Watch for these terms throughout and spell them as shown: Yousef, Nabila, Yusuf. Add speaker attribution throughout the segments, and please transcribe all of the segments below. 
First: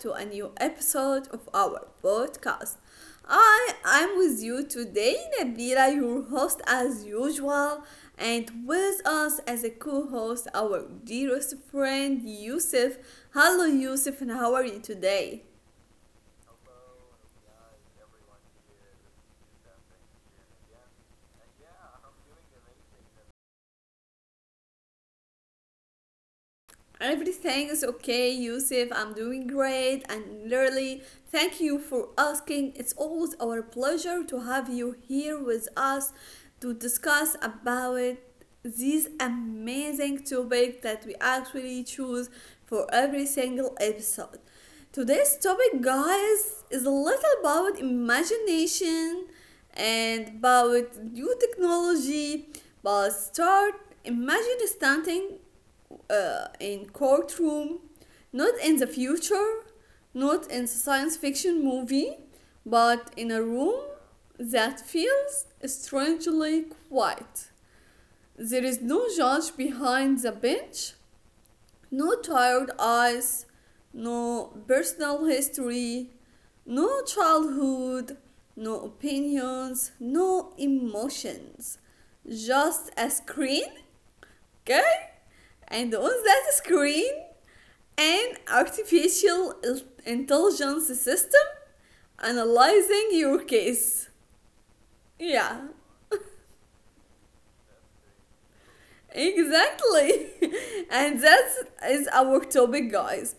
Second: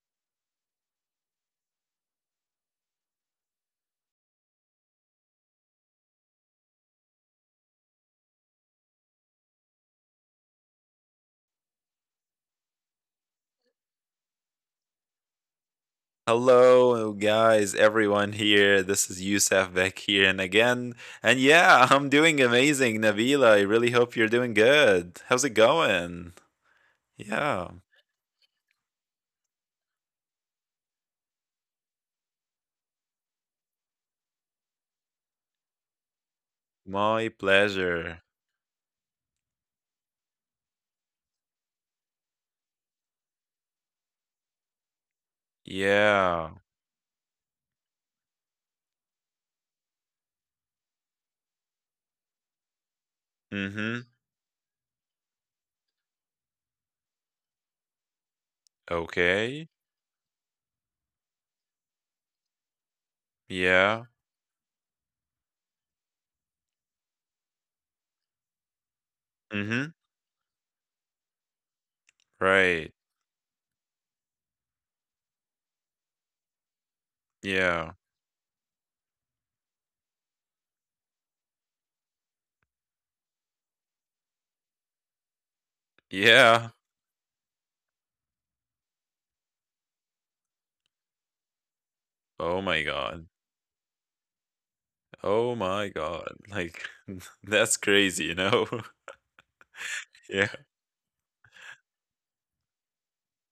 Speaker 1: to a new episode of our podcast. I am with you today, Nabila, your host as usual, and with us as a co host, our dearest friend, Yusuf. Hello, Yusuf, and how are you today?
Speaker 2: Hello, guys, everyone here. This is Yousef back here and again. And yeah, I'm doing amazing, Nabila. I really hope you're doing good. How's it going? Yeah,
Speaker 1: Everything is okay, Yusuf. I'm doing great. And Lily, thank you for asking. It's always our pleasure to have you here with us to
Speaker 2: my
Speaker 1: discuss
Speaker 2: pleasure.
Speaker 1: about this amazing topic that we actually choose for every single episode. Today's topic,
Speaker 2: Yeah.
Speaker 1: guys, is a little about imagination and about new technology. But
Speaker 2: Mm-hmm.
Speaker 1: start imagine standing in courtroom, not in the
Speaker 2: Okay.
Speaker 1: future, not in the science fiction movie, but in a
Speaker 2: Yeah.
Speaker 1: room that feels strangely quiet. There is no judge
Speaker 2: Mm-hmm.
Speaker 1: behind the bench, no tired
Speaker 2: Right.
Speaker 1: eyes, no personal history, no
Speaker 2: Yeah.
Speaker 1: childhood, no opinions, no emotions. Just a screen. Okay? And on that
Speaker 2: Yeah.
Speaker 1: screen, an artificial intelligence system
Speaker 2: Oh my
Speaker 1: analyzing
Speaker 2: God.
Speaker 1: your case.
Speaker 2: Oh
Speaker 1: Yeah,
Speaker 2: my God. That's crazy.
Speaker 1: exactly.
Speaker 2: yeah.
Speaker 1: And that is our topic, guys.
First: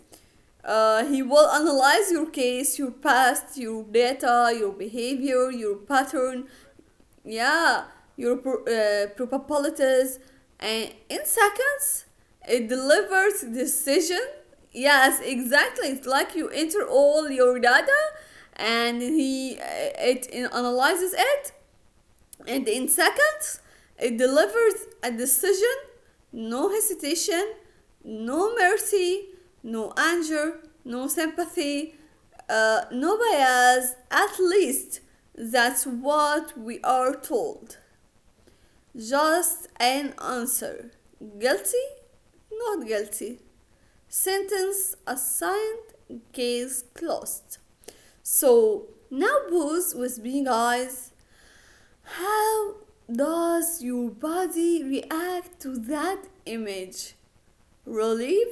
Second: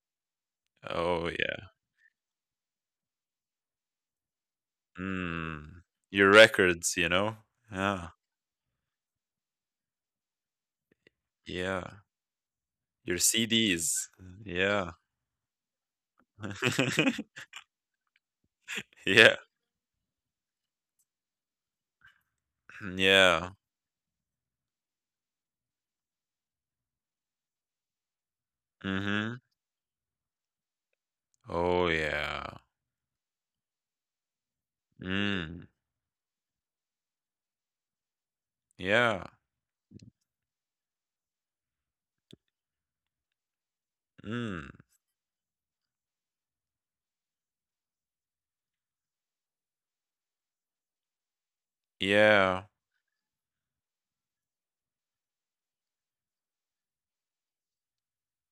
Speaker 1: He
Speaker 2: Oh,
Speaker 1: will
Speaker 2: yeah.
Speaker 1: analyze your case, your past, your data, your behavior, your
Speaker 2: Mm. Your
Speaker 1: pattern,
Speaker 2: records.
Speaker 1: yeah
Speaker 2: Yeah.
Speaker 1: your probabilities, and in
Speaker 2: Yeah,
Speaker 1: seconds it
Speaker 2: your
Speaker 1: delivers
Speaker 2: CDs.
Speaker 1: decision.
Speaker 2: Yeah.
Speaker 1: Yes, exactly, it's like you enter all your data and
Speaker 2: Yeah.
Speaker 1: he analyzes it, and in
Speaker 2: Yeah.
Speaker 1: seconds it delivers a decision. No hesitation, no mercy,
Speaker 2: Mhm.
Speaker 1: no anger, no
Speaker 2: Oh,
Speaker 1: sympathy,
Speaker 2: yeah.
Speaker 1: no bias, at least
Speaker 2: Mm.
Speaker 1: that's what we are told.
Speaker 2: Yeah.
Speaker 1: Just an answer: guilty, not guilty,
Speaker 2: Mm.
Speaker 1: sentence assigned, case closed. So now booze with being eyes,
Speaker 2: Yeah.
Speaker 1: how does your body react to that image? Relief,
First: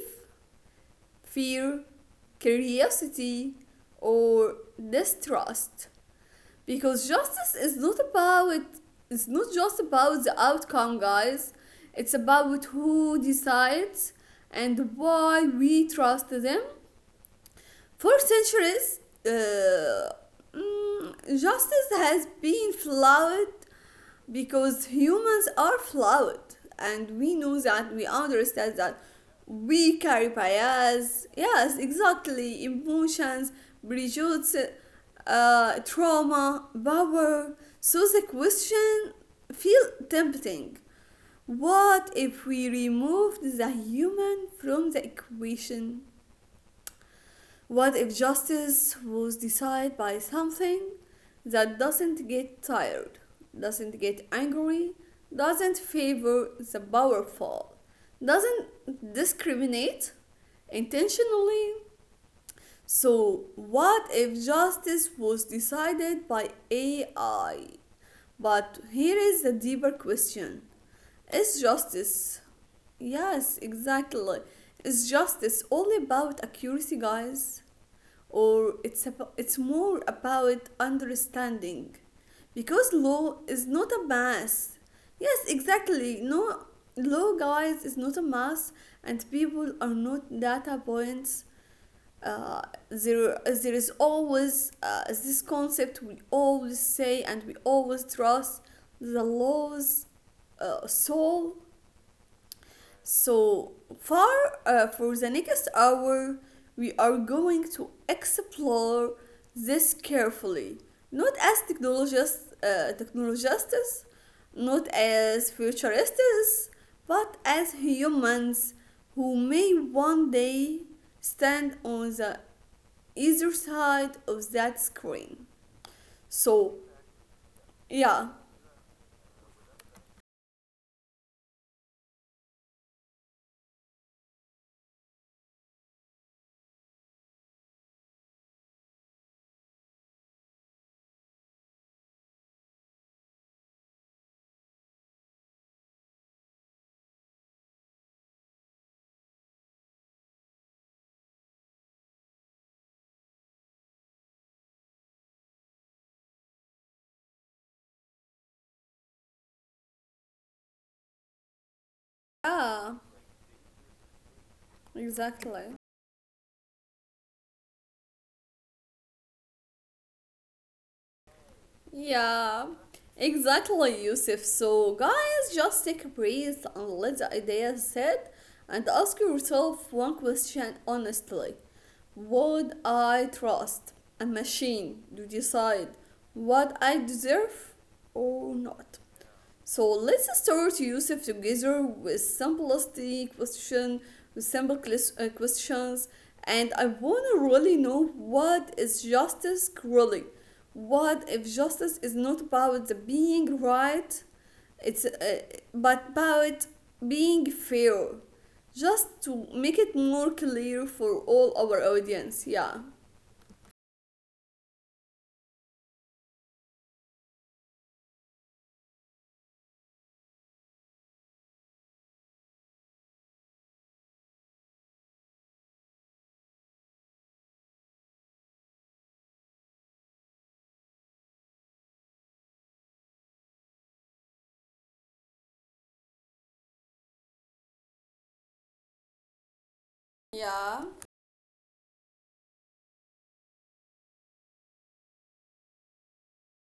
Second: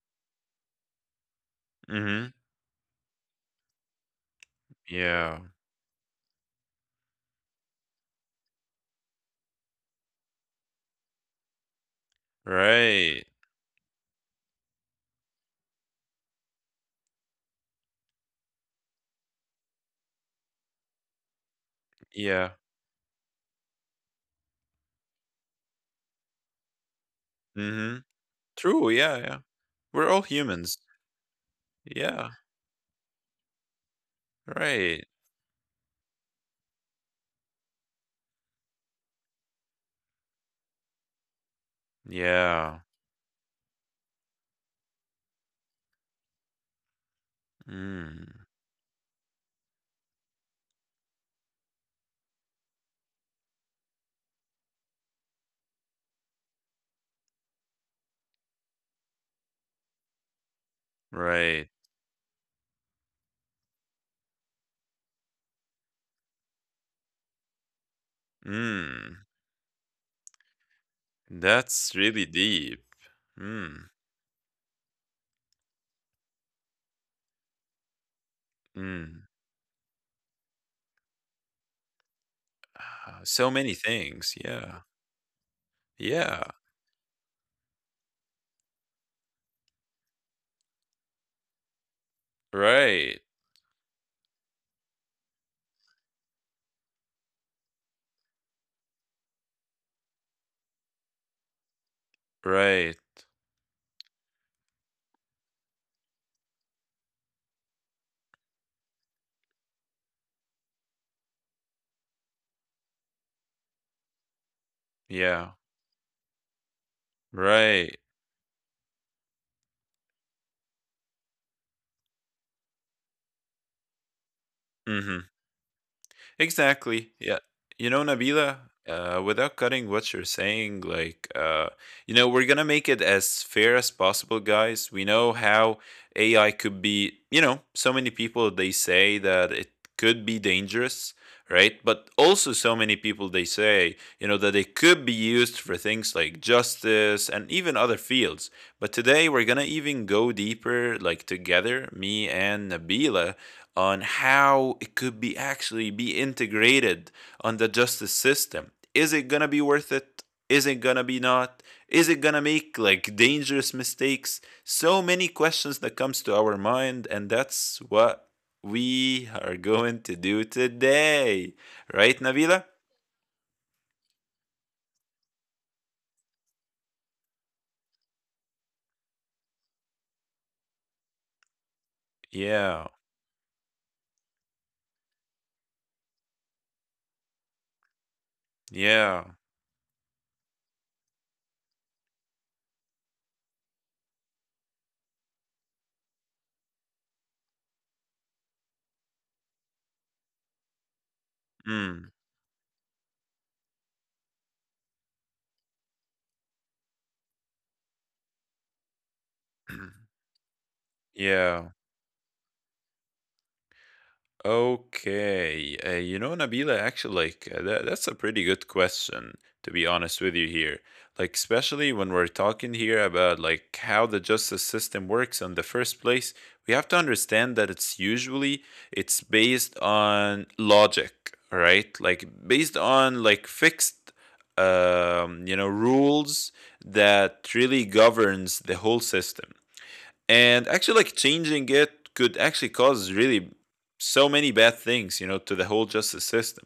Speaker 1: fear,
Speaker 2: Mhm.
Speaker 1: curiosity, or
Speaker 2: Yeah.
Speaker 1: distrust? Because justice is not just about the outcome, guys. It's about who
Speaker 2: Right.
Speaker 1: decides and why we trust them. For centuries, uh, mm, justice has
Speaker 2: Yeah.
Speaker 1: been flawed because humans are flawed, and we know that,
Speaker 2: Mhm.
Speaker 1: we understand
Speaker 2: True,
Speaker 1: that.
Speaker 2: yeah, yeah.
Speaker 1: We
Speaker 2: We're all
Speaker 1: carry
Speaker 2: humans.
Speaker 1: bias, yes
Speaker 2: Yeah.
Speaker 1: exactly, emotions, prejudice,
Speaker 2: Right.
Speaker 1: trauma, power. So the question feel tempting: what if we
Speaker 2: Yeah.
Speaker 1: removed the human from the equation? What if
Speaker 2: Mm.
Speaker 1: justice was decided by something that doesn't get tired, doesn't get angry, doesn't favor the powerful, doesn't discriminate
Speaker 2: Right.
Speaker 1: intentionally? So, what if justice was decided by AI? But here
Speaker 2: Mm.
Speaker 1: is the deeper question. Is
Speaker 2: That's really
Speaker 1: justice?
Speaker 2: deep.
Speaker 1: Yes,
Speaker 2: Mm.
Speaker 1: exactly. Is justice all about accuracy, guys? or it's
Speaker 2: Mm.
Speaker 1: about, it's more about understanding? Because
Speaker 2: Ah, so
Speaker 1: law
Speaker 2: many
Speaker 1: is not a
Speaker 2: things. Yeah.
Speaker 1: math. Yes, exactly.
Speaker 2: Yeah.
Speaker 1: No, law, guys, is not a math, and people are not data points. uh,
Speaker 2: Right.
Speaker 1: there there is always this concept we always say, and we always trust the law's soul.
Speaker 2: Right.
Speaker 1: So, for, for the next hour, we are going to explore this carefully, not as technologists, not
Speaker 2: Yeah.
Speaker 1: as futurists, but as
Speaker 2: Right.
Speaker 1: humans who may one day stand on the either side of that
Speaker 2: Mhm.
Speaker 1: screen. So,
Speaker 2: Exactly. Yeah.
Speaker 1: yeah.
Speaker 2: Nabila, without cutting what you're saying. We're going to make it as fair as possible, guys. We know how AI could be, so many people they say that it could be dangerous, right? But also, so many people they say that it could be used for things like justice and even other fields. But today, we're going to even go deeper, like, together, me and Nabila on how it could be actually be integrated on the justice system. Is it gonna be worth it? Is it gonna be not? Is it gonna make
Speaker 1: Yeah,
Speaker 2: like dangerous mistakes? So many
Speaker 1: exactly.
Speaker 2: questions that comes to our mind, and that's what we are going to do today, right, Nabila?
Speaker 1: Yeah, exactly, Yusuf. So, guys, just take a breath and let the idea sit, and ask yourself one question honestly. Would
Speaker 2: Yeah,
Speaker 1: I trust a machine to decide what I deserve or not?
Speaker 2: yeah,
Speaker 1: So let's start, Yusuf, together with simplistic question, with simple questions, and I want to really know, what is justice really? What if justice is
Speaker 2: mm.
Speaker 1: not about the being right? It's But about being fair. Just to make it more clear for all
Speaker 2: yeah.
Speaker 1: our audience, yeah.
Speaker 2: Okay, Nabila, actually, like that's a pretty good question, to be honest with you here. Like, especially when we're talking here about like how the justice system works in the first place, we have to understand that it's based on logic, right? Like based on like fixed, rules that really governs the whole system, and
Speaker 1: Yeah,
Speaker 2: actually like changing it could actually cause really so many bad things, you know, to the whole justice system.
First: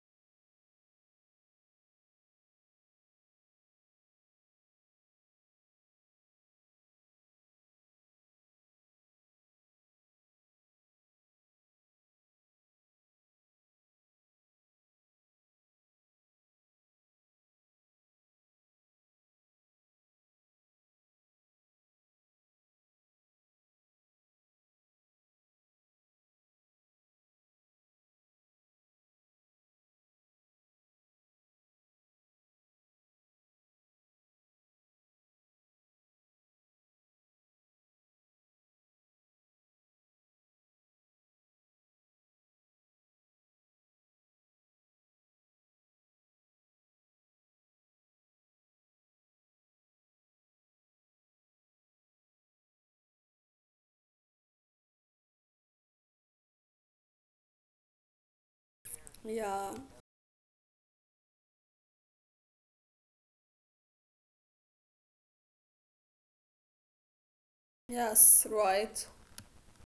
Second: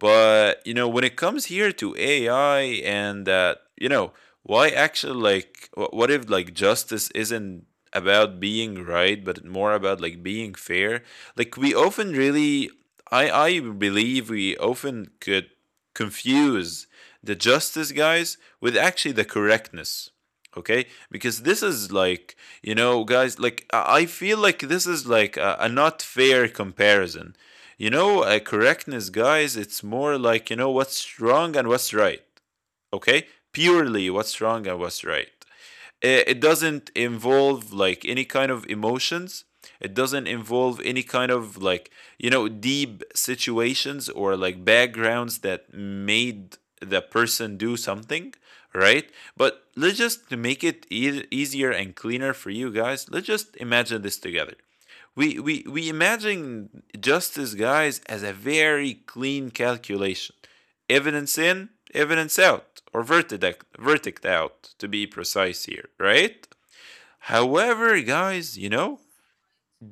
Speaker 2: But you know, when it comes here to AI and that, you know, why actually like what if like justice isn't about being right, but more about like being fair? Like we often really I believe we often could confuse the justice guys with actually the correctness. Okay? Because this is like, you know, guys, like I feel like this is like a not fair comparison, you know, correctness, guys, it's more like, you know, what's wrong and what's right. Okay? Purely what's wrong and what's right. It doesn't involve like any kind of emotions. It doesn't involve any kind of like, you know, deep situations or like backgrounds that made the person do something, right? But let's just to make it easier and cleaner for you guys, let's just imagine this together. We imagine justice, guys, as a very clean
Speaker 1: yeah,
Speaker 2: calculation. Evidence in, evidence out, or verdict, verdict out, to be precise here, right? However,
Speaker 1: yes,
Speaker 2: guys, you know,
Speaker 1: right.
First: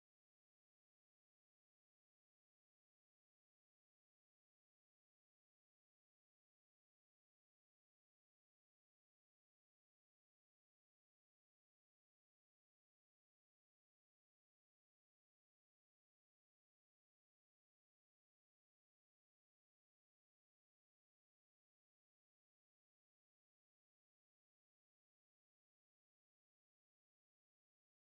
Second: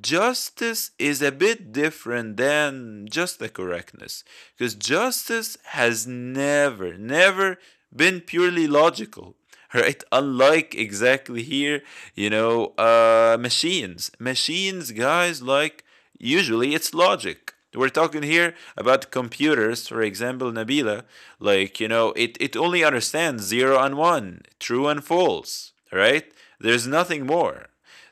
Speaker 2: justice is a bit different than just the correctness, because justice has never been purely logical. Right? Unlike exactly here, you know, machines guys, like usually it's logic. We're talking here about computers, for example, Nabila. Like, it only understands zero and one, true and false, right? There's nothing more.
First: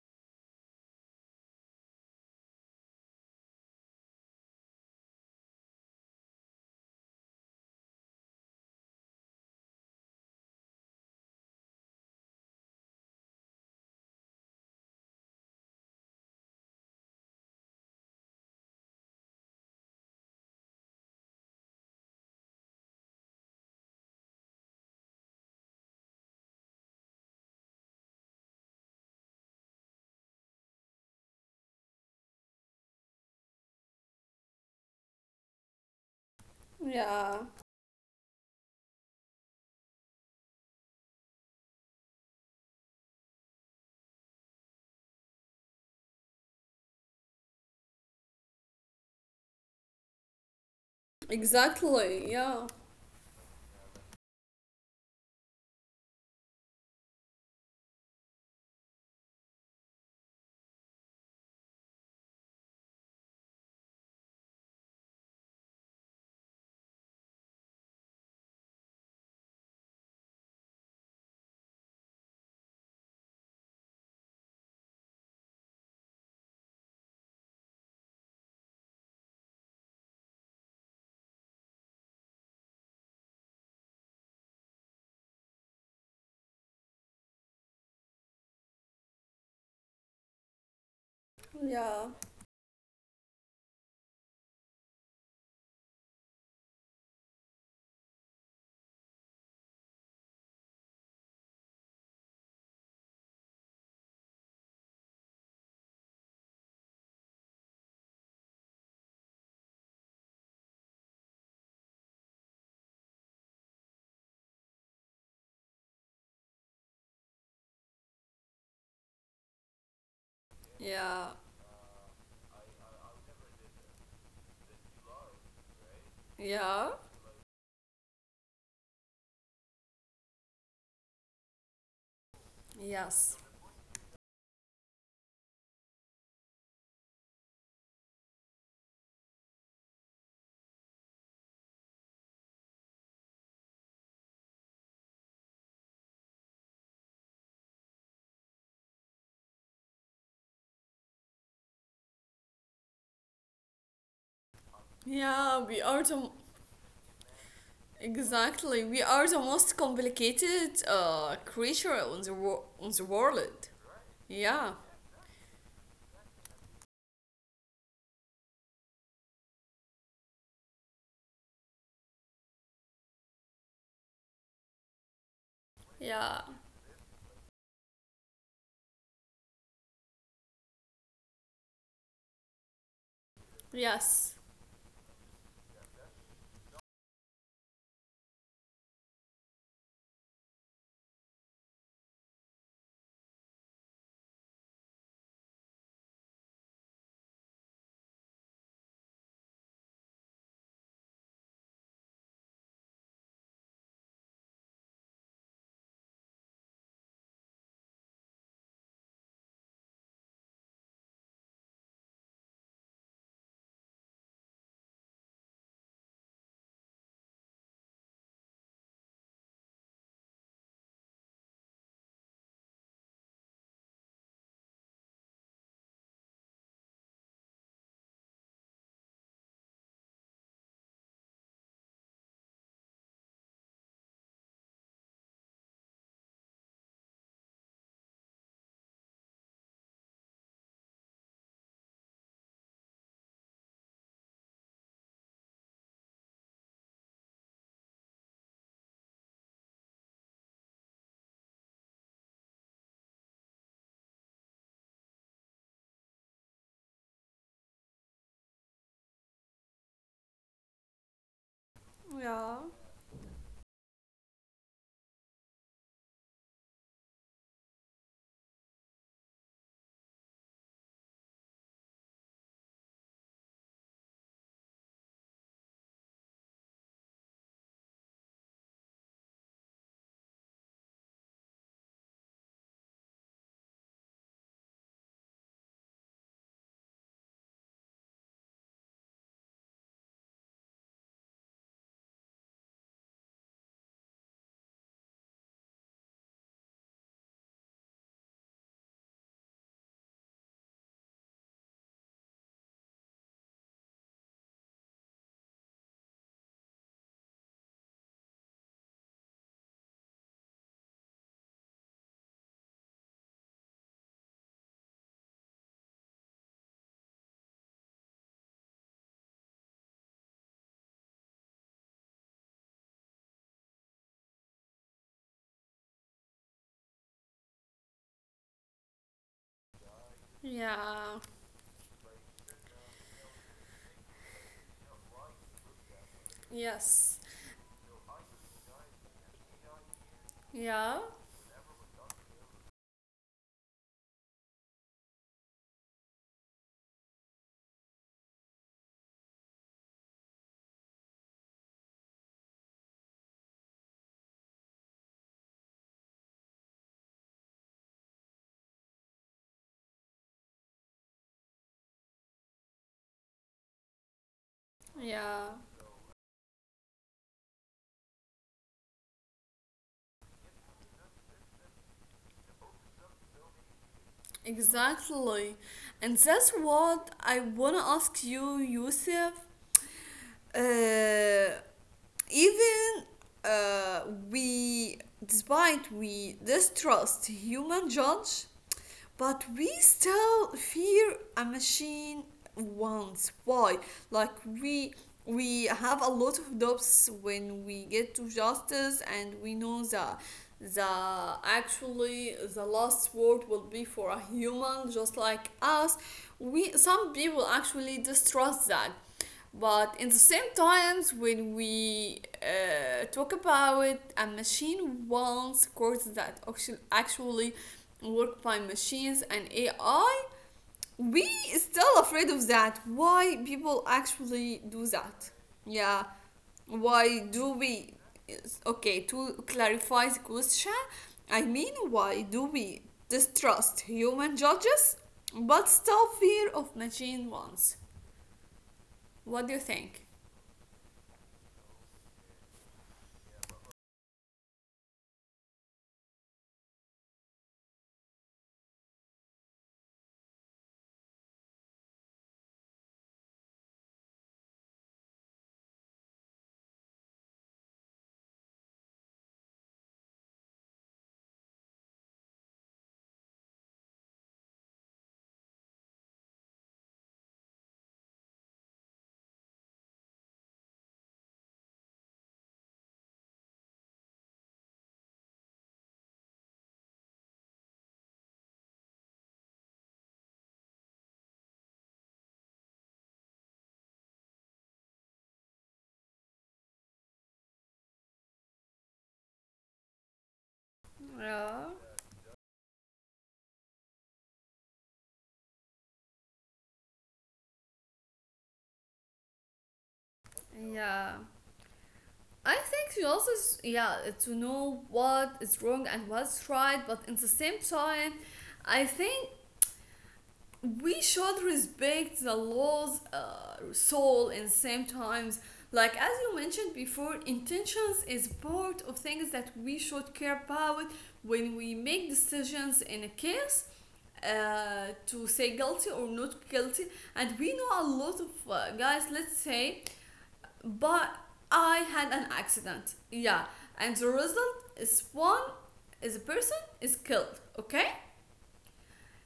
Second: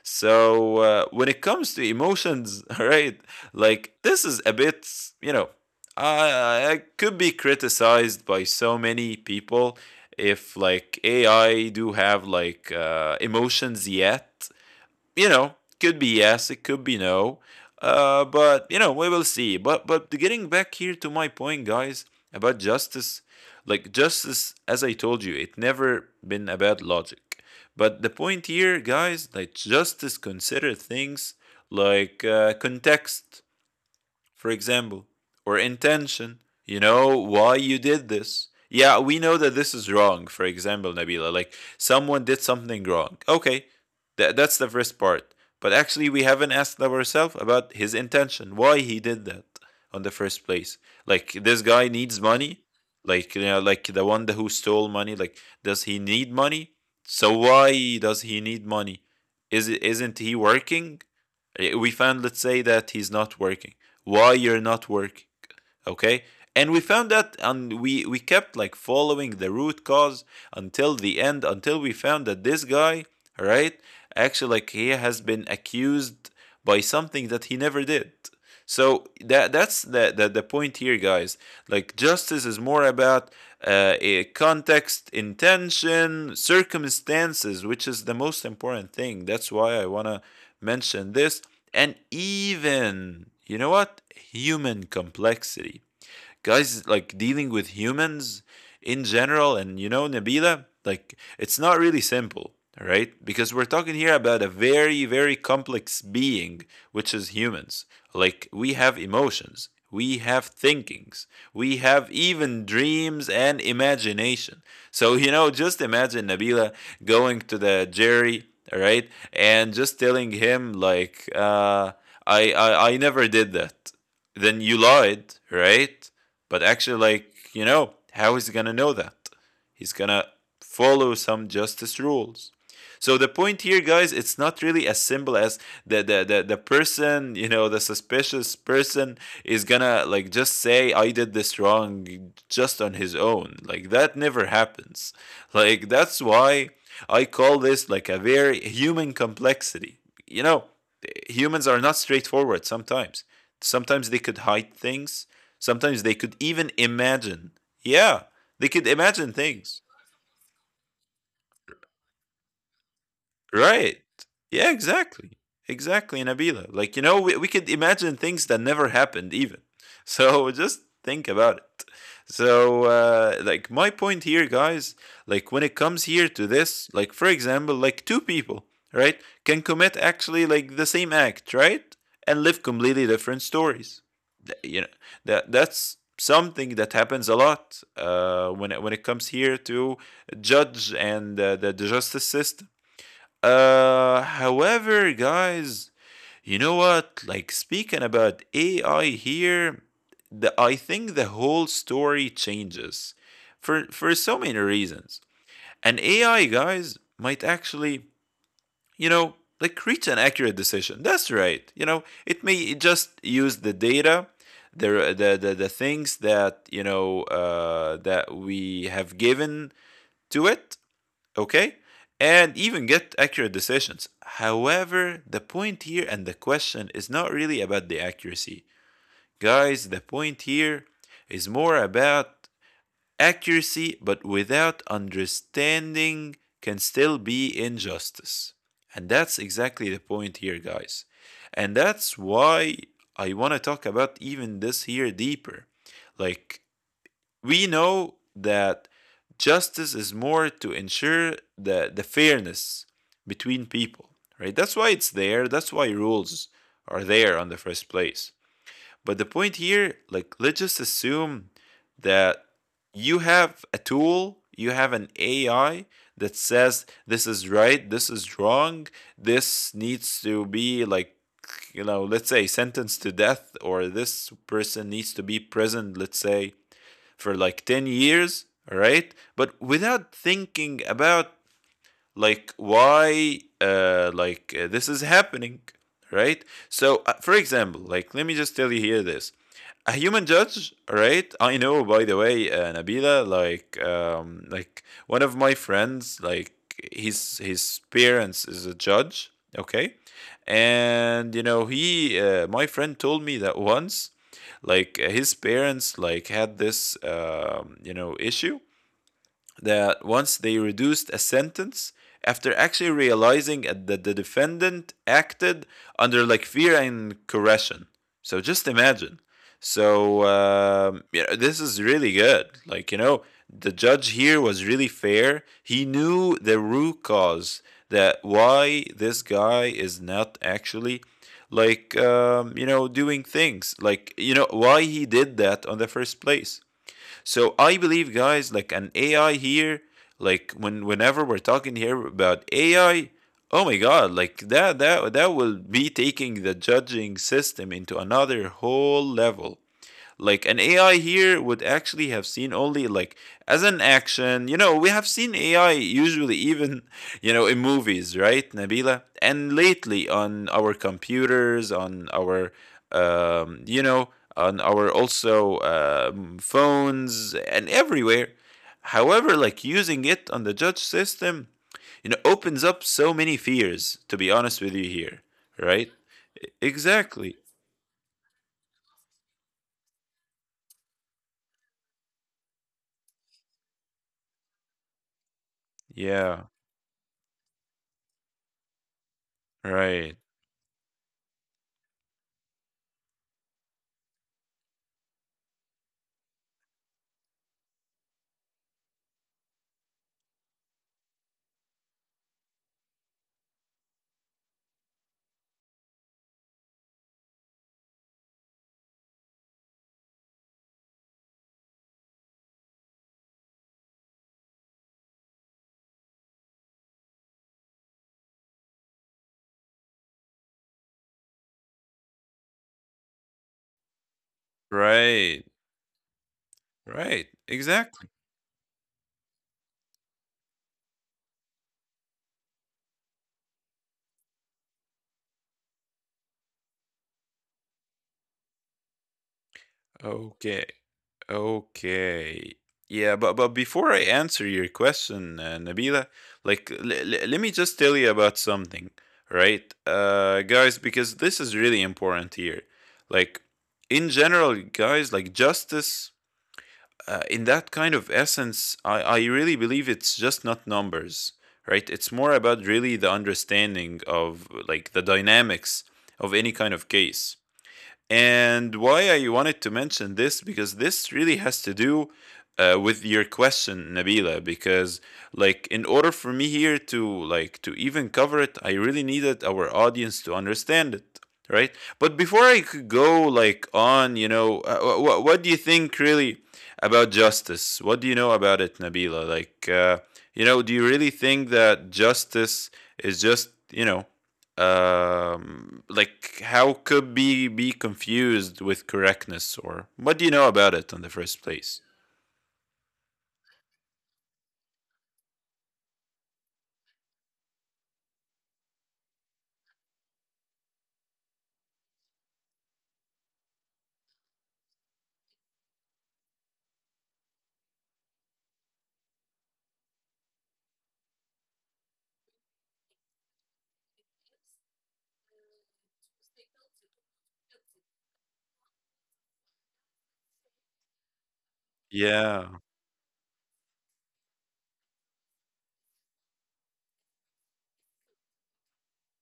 Speaker 2: So when it comes to emotions, right? Like this is a bit, you know, I could be criticized by so many people if like AI do have like emotions yet, you know, could be yes, it could be no. But you know, we will see. But getting back here to my point, guys, about justice, like justice, as I told you, it never been about logic. But the point here, guys, like justice consider things like context, for example, or intention. You know
Speaker 1: Yeah,
Speaker 2: why you did this. Yeah, we know that this is wrong, for example, Nabila. Like, someone did something wrong. Okay, that's the first part. But actually, we haven't asked ourselves about his intention, why he did that on the first place. Like, this guy needs
Speaker 1: exactly.
Speaker 2: money.
Speaker 1: Yeah,
Speaker 2: Like, you know, like the one who stole money, like, does he need money? So why does he need money? Is isn't he working? We found, let's say, that he's not working. Why you're not working? Okay, and we found that, and we kept like following the root cause until the end, until we found that this guy, right, actually, like he has been accused by something that he never did. So that's the point here, guys. Like justice is more about a context, intention, circumstances, which is the most important thing. That's why I wanna mention this, and
Speaker 1: yeah.
Speaker 2: even you know what, human complexity, guys, like dealing with humans in general. And you know, Nabila, like it's not really simple, right? Because we're talking here about a very complex being, which is humans. Like we have emotions, we have thinkings, we have even dreams and imagination. So you know, just imagine Nabila going to the Jerry, right, and just telling him like
Speaker 1: Yeah,
Speaker 2: I never did that, then you lied, right? But
Speaker 1: yeah,
Speaker 2: actually, like, you know, how is he gonna know that? He's gonna follow some justice rules. So the
Speaker 1: yes.
Speaker 2: point here, guys, it's not really as simple as the person, you know, the suspicious person is gonna like just say I did this wrong just on his own. Like that never happens. Like that's why I call this like a very human complexity. You know, humans are not straightforward sometimes. Sometimes they could hide things.
Speaker 1: Yeah, we
Speaker 2: Sometimes
Speaker 1: are
Speaker 2: they
Speaker 1: the
Speaker 2: could even imagine. Yeah, they could
Speaker 1: exactly we
Speaker 2: imagine
Speaker 1: are the most
Speaker 2: things.
Speaker 1: complicated creature on the on the world.
Speaker 2: Right. Yeah,
Speaker 1: Yeah,
Speaker 2: exactly. Exactly, Nabila. Like, you know, we could imagine things that never happened, even. So just think about it. So, like, my point here, guys, like, when it comes here
Speaker 1: yeah,
Speaker 2: to this, like, for example, like, two people, right, can commit actually, like, the same act, right? And live completely different stories.
Speaker 1: yes,
Speaker 2: You know, that that's something that happens a lot when it comes here to judge and the justice system. However, guys, you know what? Like speaking about AI here, the I think the whole story changes for so many reasons. And AI guys might actually, you know, like reach an accurate decision. That's right. You know, it may just use the data, the things that you know that we have given to it, okay? And even get accurate decisions. However, the point here and the question is not really about the accuracy. Guys, the point here is more about accuracy, but without understanding, can still be injustice. And that's exactly the point here, guys. And that's why I want to talk about even this here deeper. Like, we know that justice is more to ensure the fairness between people, right? That's why it's there. That's why rules are there on the first place. But the point here, like, let's just assume
Speaker 1: yeah,
Speaker 2: that you have a tool, you have an AI that says this is right, this is wrong, this needs to be like, you know, let's say sentenced to death, or this person needs to be imprisoned, let's say, for like 10 years, all right? But without thinking about like why this is happening, right? So for example, like let me just tell you here this: a human judge, right? I know, by the way, Nabila, like one of my friends, like his parents is a judge, okay? And you know, he my friend told me that once, like his parents like had this you know, issue that once they reduced a sentence after actually realizing that the defendant acted under like fear and coercion. So just imagine. So yeah, this is really good. Like you know, the judge here was really fair. He knew the root cause that why this guy is not
Speaker 1: yeah,
Speaker 2: actually like you know, doing things, like you know why he did that on the first place.
Speaker 1: yes,
Speaker 2: So I believe, guys, like an AI here, like
Speaker 1: yeah,
Speaker 2: when whenever we're talking here about AI, oh my god, like that will be taking the judging system into another whole level. Like an AI here would actually have seen only like as an action. You know, we have seen AI usually even, you know, in movies, right, Nabila? And lately on our computers, on our um, you know, on our
Speaker 1: yeah.
Speaker 2: also phones and everywhere. However, like using it on the judge system, you know, opens up so many fears, to be honest with you here,
Speaker 1: Exactly.
Speaker 2: right?
Speaker 1: And that's what I
Speaker 2: Exactly.
Speaker 1: want to ask you, Yusuf. Uh, Even, uh, we, despite we
Speaker 2: Yeah,
Speaker 1: distrust human judge, but we
Speaker 2: right,
Speaker 1: still fear a machine once. Why? Like we have a lot of doubts when we get to justice, and we know that the actually the last word will be for a human just like us. We, some people actually distrust that, but in the same times when we talk about a machine wants courts that actually work by machines and AI, we still afraid of that. Why people actually do that?
Speaker 2: right.
Speaker 1: Yeah, why
Speaker 2: Right,
Speaker 1: do we?
Speaker 2: exactly.
Speaker 1: Yes, okay, to clarify the question, I mean, why do we distrust human judges but still fear of machine ones? What do you think?
Speaker 2: Okay, okay. Yeah, but before I answer your question, Nabila, like let me just tell you about something, right? Uh, guys, because this is really important here. Like in general, guys, like justice in that kind of essence, I really believe it's just not numbers, right? It's more about really the understanding of like the dynamics of any kind of case. And why I wanted to mention this, because this really has to do with your question, Nabila. Because like in order for me here to like to even cover it, I really needed our audience to understand it, right? But before I could go like on, what do you think really about justice? What do you know about it, Nabila? Like, do you really think
Speaker 1: Yeah,
Speaker 2: that justice is just like how could be confused with correctness, or what do you know about it in the
Speaker 1: yeah.
Speaker 2: first place?
Speaker 1: I think you also, yeah, to know what is wrong and what's right, but at the same time, I think we should respect the law's soul, and same times, like as you mentioned before, intentions is part of things that we should care about when we make decisions in a case, to say guilty or not guilty. And we know a lot of guys, let's say, but I had an
Speaker 2: Yeah,
Speaker 1: accident. Yeah, and the result is one is a person is killed. Okay,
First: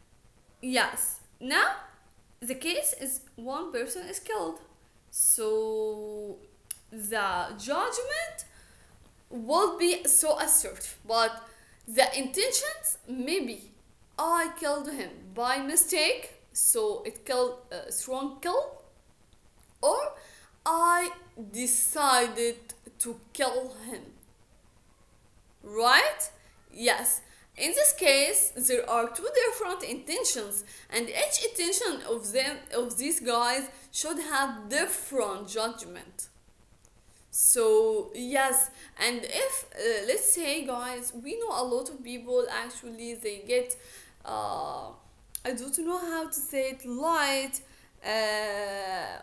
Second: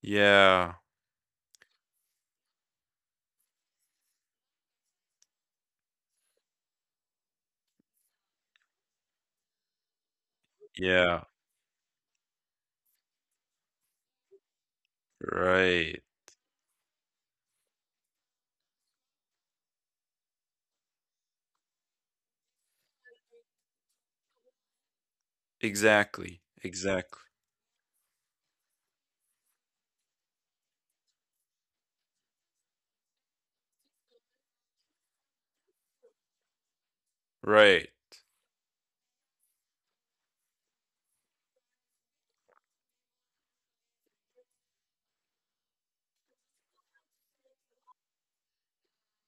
Speaker 2: yeah,
Speaker 1: yes, now the case is one person is killed. So the judgment will be so assertive,
Speaker 2: yeah.
Speaker 1: but the intentions maybe I killed him by
Speaker 2: Right,
Speaker 1: mistake, so it killed a strong kill, or I decided to kill him, right?
Speaker 2: exactly,
Speaker 1: Yes.
Speaker 2: exactly.
Speaker 1: In this case, there are two different intentions, and each intention of them of these guys should have different judgment.
Speaker 2: Right.
Speaker 1: So yes, and if, let's say, guys, we know a lot of people actually they get, uh, I don't know how to say it, light, uh,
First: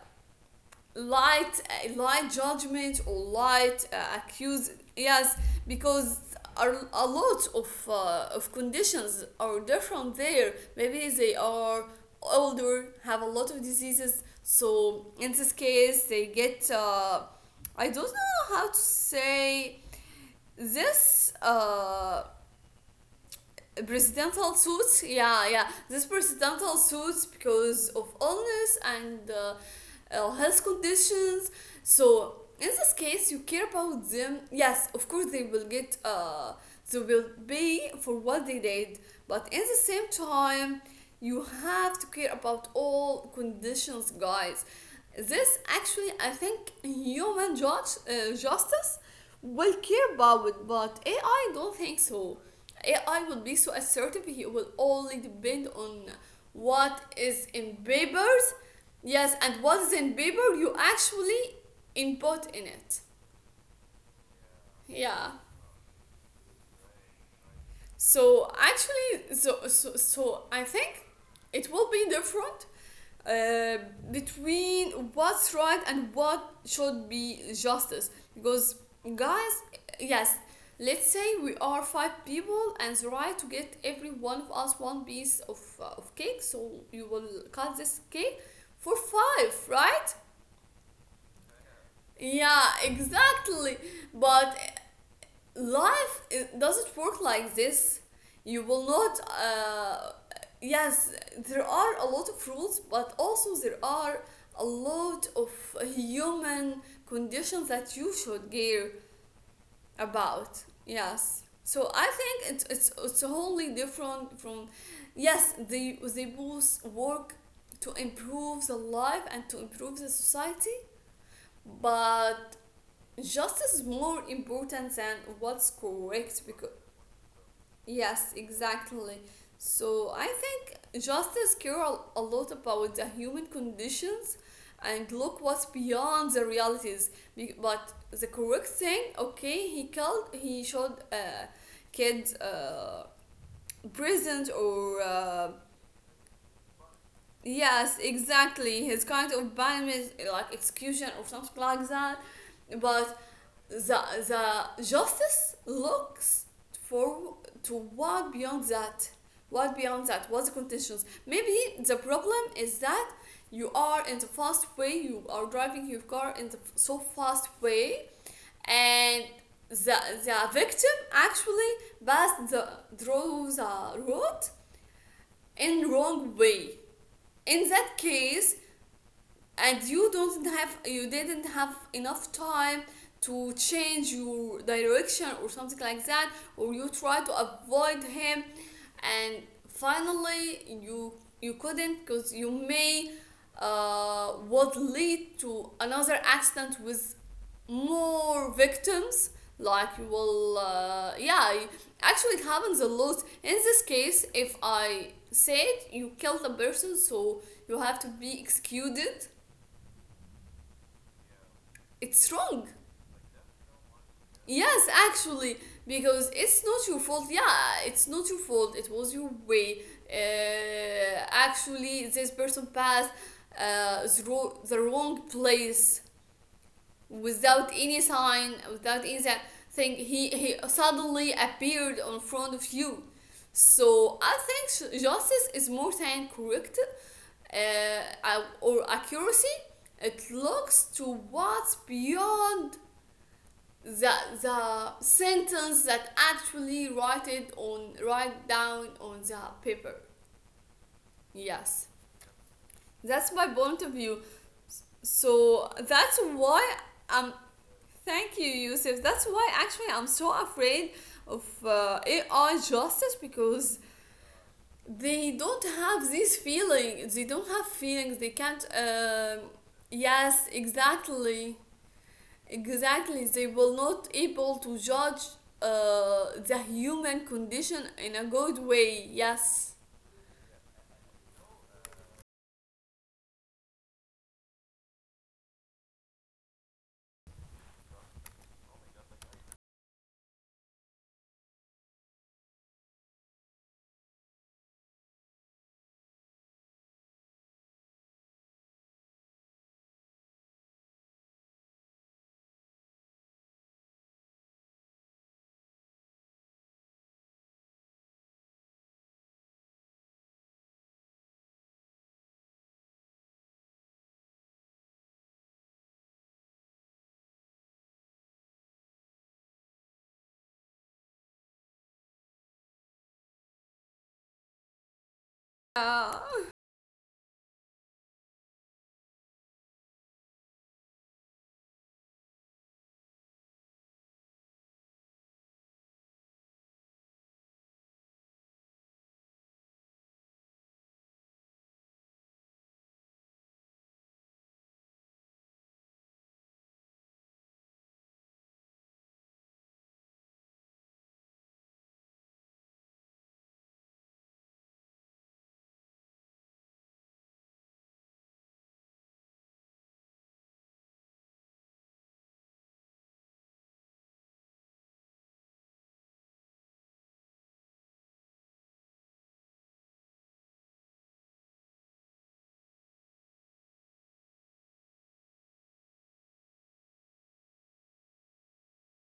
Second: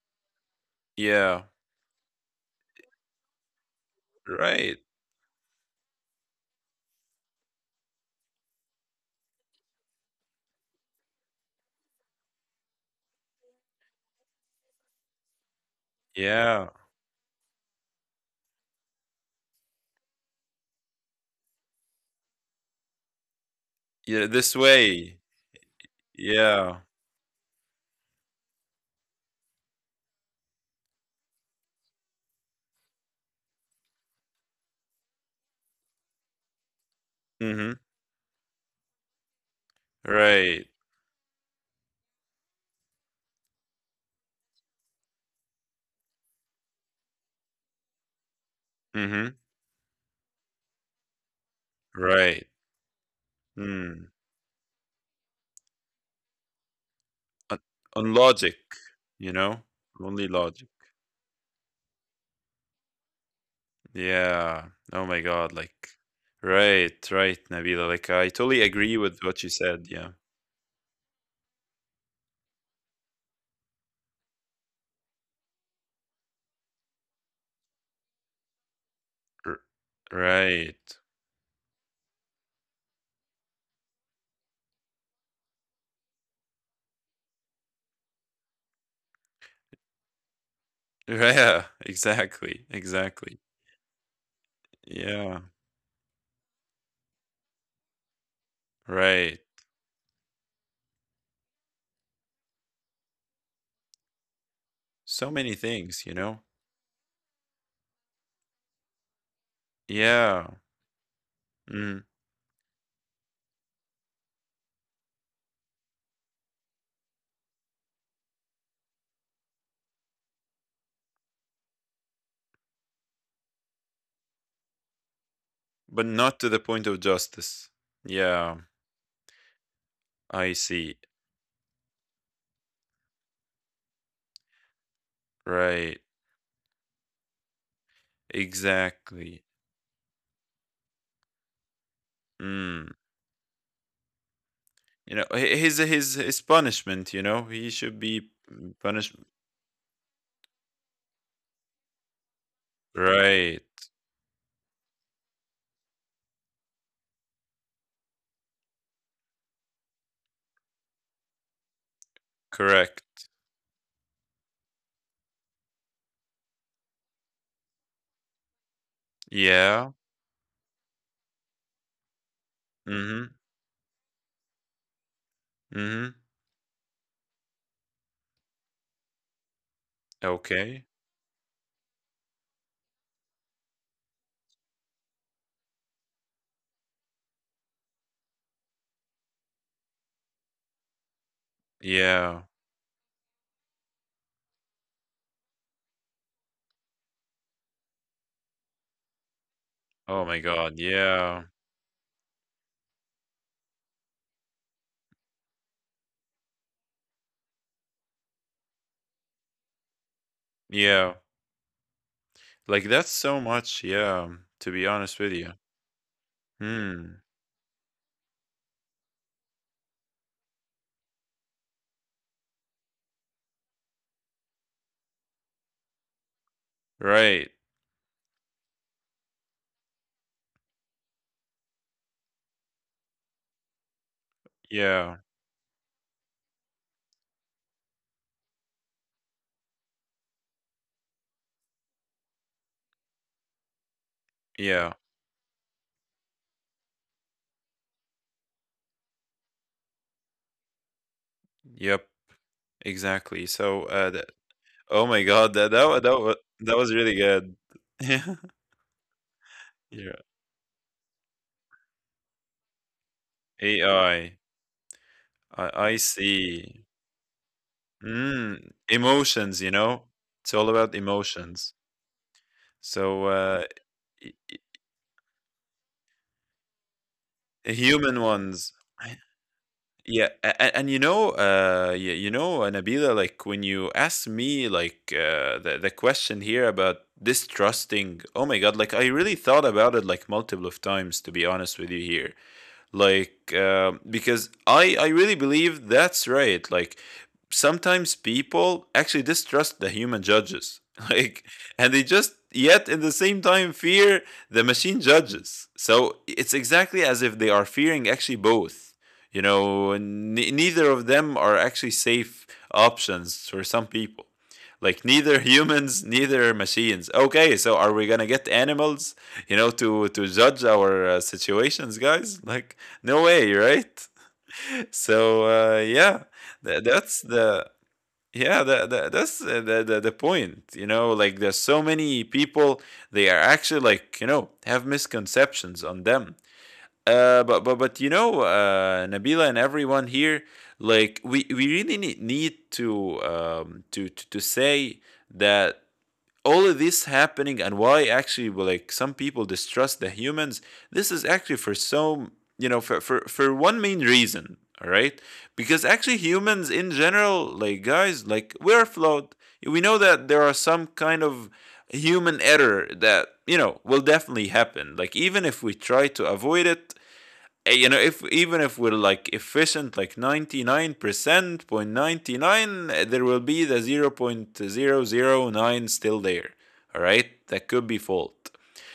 Speaker 2: Yeah.
Speaker 1: light light judgment or light accuse.
Speaker 2: Right.
Speaker 1: Yes, because are a lot of conditions are different there. Maybe they are older, have a lot of diseases, so in this case they get,
Speaker 2: Yeah,
Speaker 1: I don't know how to say this,
Speaker 2: yeah,
Speaker 1: presidential
Speaker 2: this
Speaker 1: suits,
Speaker 2: way.
Speaker 1: yeah, yeah, this presidential
Speaker 2: Yeah.
Speaker 1: suits because of illness and health conditions. So in this case you care about them. Yes, of course they will get they will
Speaker 2: Mhm.
Speaker 1: pay for what they did, but in the same
Speaker 2: Right.
Speaker 1: time, you have to care about all conditions, guys. This actually I think human judge justice
Speaker 2: Mhm.
Speaker 1: well, about it, but AI don't think so.
Speaker 2: Right.
Speaker 1: AI will be so
Speaker 2: Mm.
Speaker 1: assertive. He will only depend on what is
Speaker 2: On
Speaker 1: in
Speaker 2: on
Speaker 1: papers.
Speaker 2: logic,
Speaker 1: Yes,
Speaker 2: you
Speaker 1: and
Speaker 2: know?
Speaker 1: what is in
Speaker 2: Only
Speaker 1: paper
Speaker 2: logic.
Speaker 1: you actually input in it.
Speaker 2: Yeah. Oh my
Speaker 1: Yeah.
Speaker 2: God. Like, right, right, Nabila. Like, I
Speaker 1: So
Speaker 2: totally agree with
Speaker 1: actually,
Speaker 2: what you
Speaker 1: so
Speaker 2: said.
Speaker 1: so,
Speaker 2: Yeah.
Speaker 1: so I think it will be different, uh, between what's right and what should be justice. Because, guys,
Speaker 2: R-
Speaker 1: yes,
Speaker 2: right.
Speaker 1: let's say we are five people and it's right to get every one of us one piece of cake. So you will cut this cake for five, right?
Speaker 2: Yeah.
Speaker 1: Yeah,
Speaker 2: Exactly. Exactly.
Speaker 1: exactly. But
Speaker 2: Yeah.
Speaker 1: life, it doesn't work like this. You will not
Speaker 2: Right.
Speaker 1: yes, there are a lot of rules, but also there are a lot
Speaker 2: So
Speaker 1: of
Speaker 2: many things, you know?
Speaker 1: human conditions that you should care
Speaker 2: Yeah.
Speaker 1: about. Yes, so
Speaker 2: Mm.
Speaker 1: I think it's it's wholly different from yes, they both work to improve the life and to improve the society, but justice is more important than what's
Speaker 2: But not
Speaker 1: correct
Speaker 2: to the
Speaker 1: because
Speaker 2: point of justice.
Speaker 1: yes,
Speaker 2: Yeah.
Speaker 1: exactly. So I
Speaker 2: I see.
Speaker 1: think justice care a lot about the human conditions and look what's
Speaker 2: Right.
Speaker 1: beyond the realities. But the correct thing,
Speaker 2: Exactly.
Speaker 1: okay, he called, he showed a kids
Speaker 2: Mm.
Speaker 1: prisons or
Speaker 2: You know, his punishment. You know, he
Speaker 1: yes,
Speaker 2: should be
Speaker 1: exactly. His
Speaker 2: punished.
Speaker 1: kind of banishment, like execution or something like that. But
Speaker 2: Right.
Speaker 1: the the justice looks for to what beyond that. What beyond that? What's the conditions? Maybe the problem is that
Speaker 2: Correct.
Speaker 1: you are in the fast way. You are driving your car in the so fast way, and the
Speaker 2: Yeah.
Speaker 1: the victim actually passed the
Speaker 2: Mm-hmm.
Speaker 1: through the road in
Speaker 2: Mm-hmm.
Speaker 1: wrong way. In that case, and you don't have
Speaker 2: Okay.
Speaker 1: you didn't have enough time to change your direction or something like that, or you try to avoid him, and finally you you couldn't because you
Speaker 2: Yeah.
Speaker 1: may would lead to another accident with more victims, like you
Speaker 2: Oh
Speaker 1: will
Speaker 2: my God.
Speaker 1: yeah,
Speaker 2: Yeah.
Speaker 1: actually it happens a lot. In this case, if I said you killed a person so you have to be executed,
Speaker 2: Yeah.
Speaker 1: it's wrong.
Speaker 2: Like that's so much. Yeah.
Speaker 1: Yes,
Speaker 2: To be honest with
Speaker 1: actually,
Speaker 2: you.
Speaker 1: because it's not your fault.
Speaker 2: Hmm.
Speaker 1: Yeah, it's not your fault. It was your way. Actually, this person passed uh, the, the wrong place without
Speaker 2: Right.
Speaker 1: any sign, without any thing. He suddenly appeared in front of you. So I think
Speaker 2: Yeah.
Speaker 1: justice is more than correct or accuracy. It looks to what's beyond the the
Speaker 2: Yeah.
Speaker 1: sentence that actually write it on write down on the paper. Yes,
Speaker 2: Yep.
Speaker 1: that's my
Speaker 2: Exactly.
Speaker 1: point of
Speaker 2: So,
Speaker 1: view.
Speaker 2: that, oh my
Speaker 1: So
Speaker 2: God, that
Speaker 1: that's why
Speaker 2: that was
Speaker 1: I'm.
Speaker 2: really good.
Speaker 1: Thank you,
Speaker 2: Yeah.
Speaker 1: Yusuf. That's why actually I'm so
Speaker 2: Yeah.
Speaker 1: afraid of AI justice because
Speaker 2: AI. I
Speaker 1: they don't
Speaker 2: I
Speaker 1: have
Speaker 2: I
Speaker 1: these
Speaker 2: see.
Speaker 1: feelings. They don't have feelings, they can't
Speaker 2: Mm, emotions, you know?
Speaker 1: yes,
Speaker 2: It's all about
Speaker 1: exactly.
Speaker 2: emotions.
Speaker 1: Exactly,
Speaker 2: So,
Speaker 1: they will not able
Speaker 2: y-
Speaker 1: to judge the human condition in a
Speaker 2: human
Speaker 1: good
Speaker 2: ones.
Speaker 1: way.
Speaker 2: I-
Speaker 1: Yes.
Speaker 2: Yeah, and you know, you know, Nabila, like when you ask me, like the question here about distrusting. Oh my God, like I really thought about it like multiple of times, to be honest with you here, like because I really believe that's right. Like sometimes people actually distrust the human judges, like, and they just yet in the same time fear the machine judges, so it's exactly as if they are fearing actually both. You know, neither of them are actually safe options for some people, like neither humans neither machines. Okay, so are we gonna get animals, you know, to judge our situations, guys? Like, no way, right? So
Speaker 1: Yeah.
Speaker 2: yeah, that's the, yeah, that, that, that's the point. You know, like there's so many people, they are actually, like, you know, have misconceptions on them. Uh, but you know, Nabila and everyone here, like we really need to to say that all of this happening, and why actually. Well, like some people distrust the humans. This is actually for so, you know, for one main reason. All right, because actually humans in general, like, guys, like, we're flawed. We know that there are some kind of human error that, you know, will definitely happen. Like even if we try to avoid it, you know, if even if we're like efficient, like 99%, 0.99, there will be the 0.009 still there. All right, that could be fault.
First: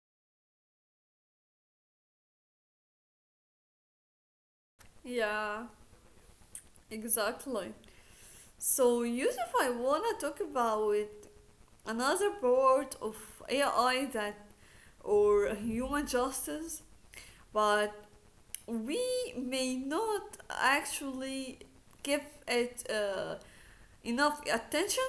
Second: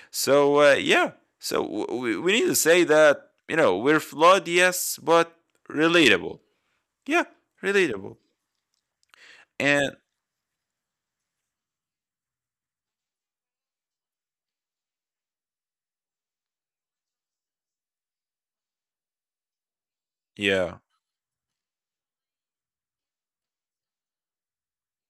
Speaker 2: So yeah, so we need to say that, you know, we're flawed, yes, but
Speaker 1: Yeah.
Speaker 2: relatable. Yeah,
Speaker 1: Exactly.
Speaker 2: relatable.
Speaker 1: So, Yusuf, I
Speaker 2: And
Speaker 1: wanna talk about another part of AI that or human justice, but we may not
Speaker 2: yeah,
Speaker 1: actually give it enough attention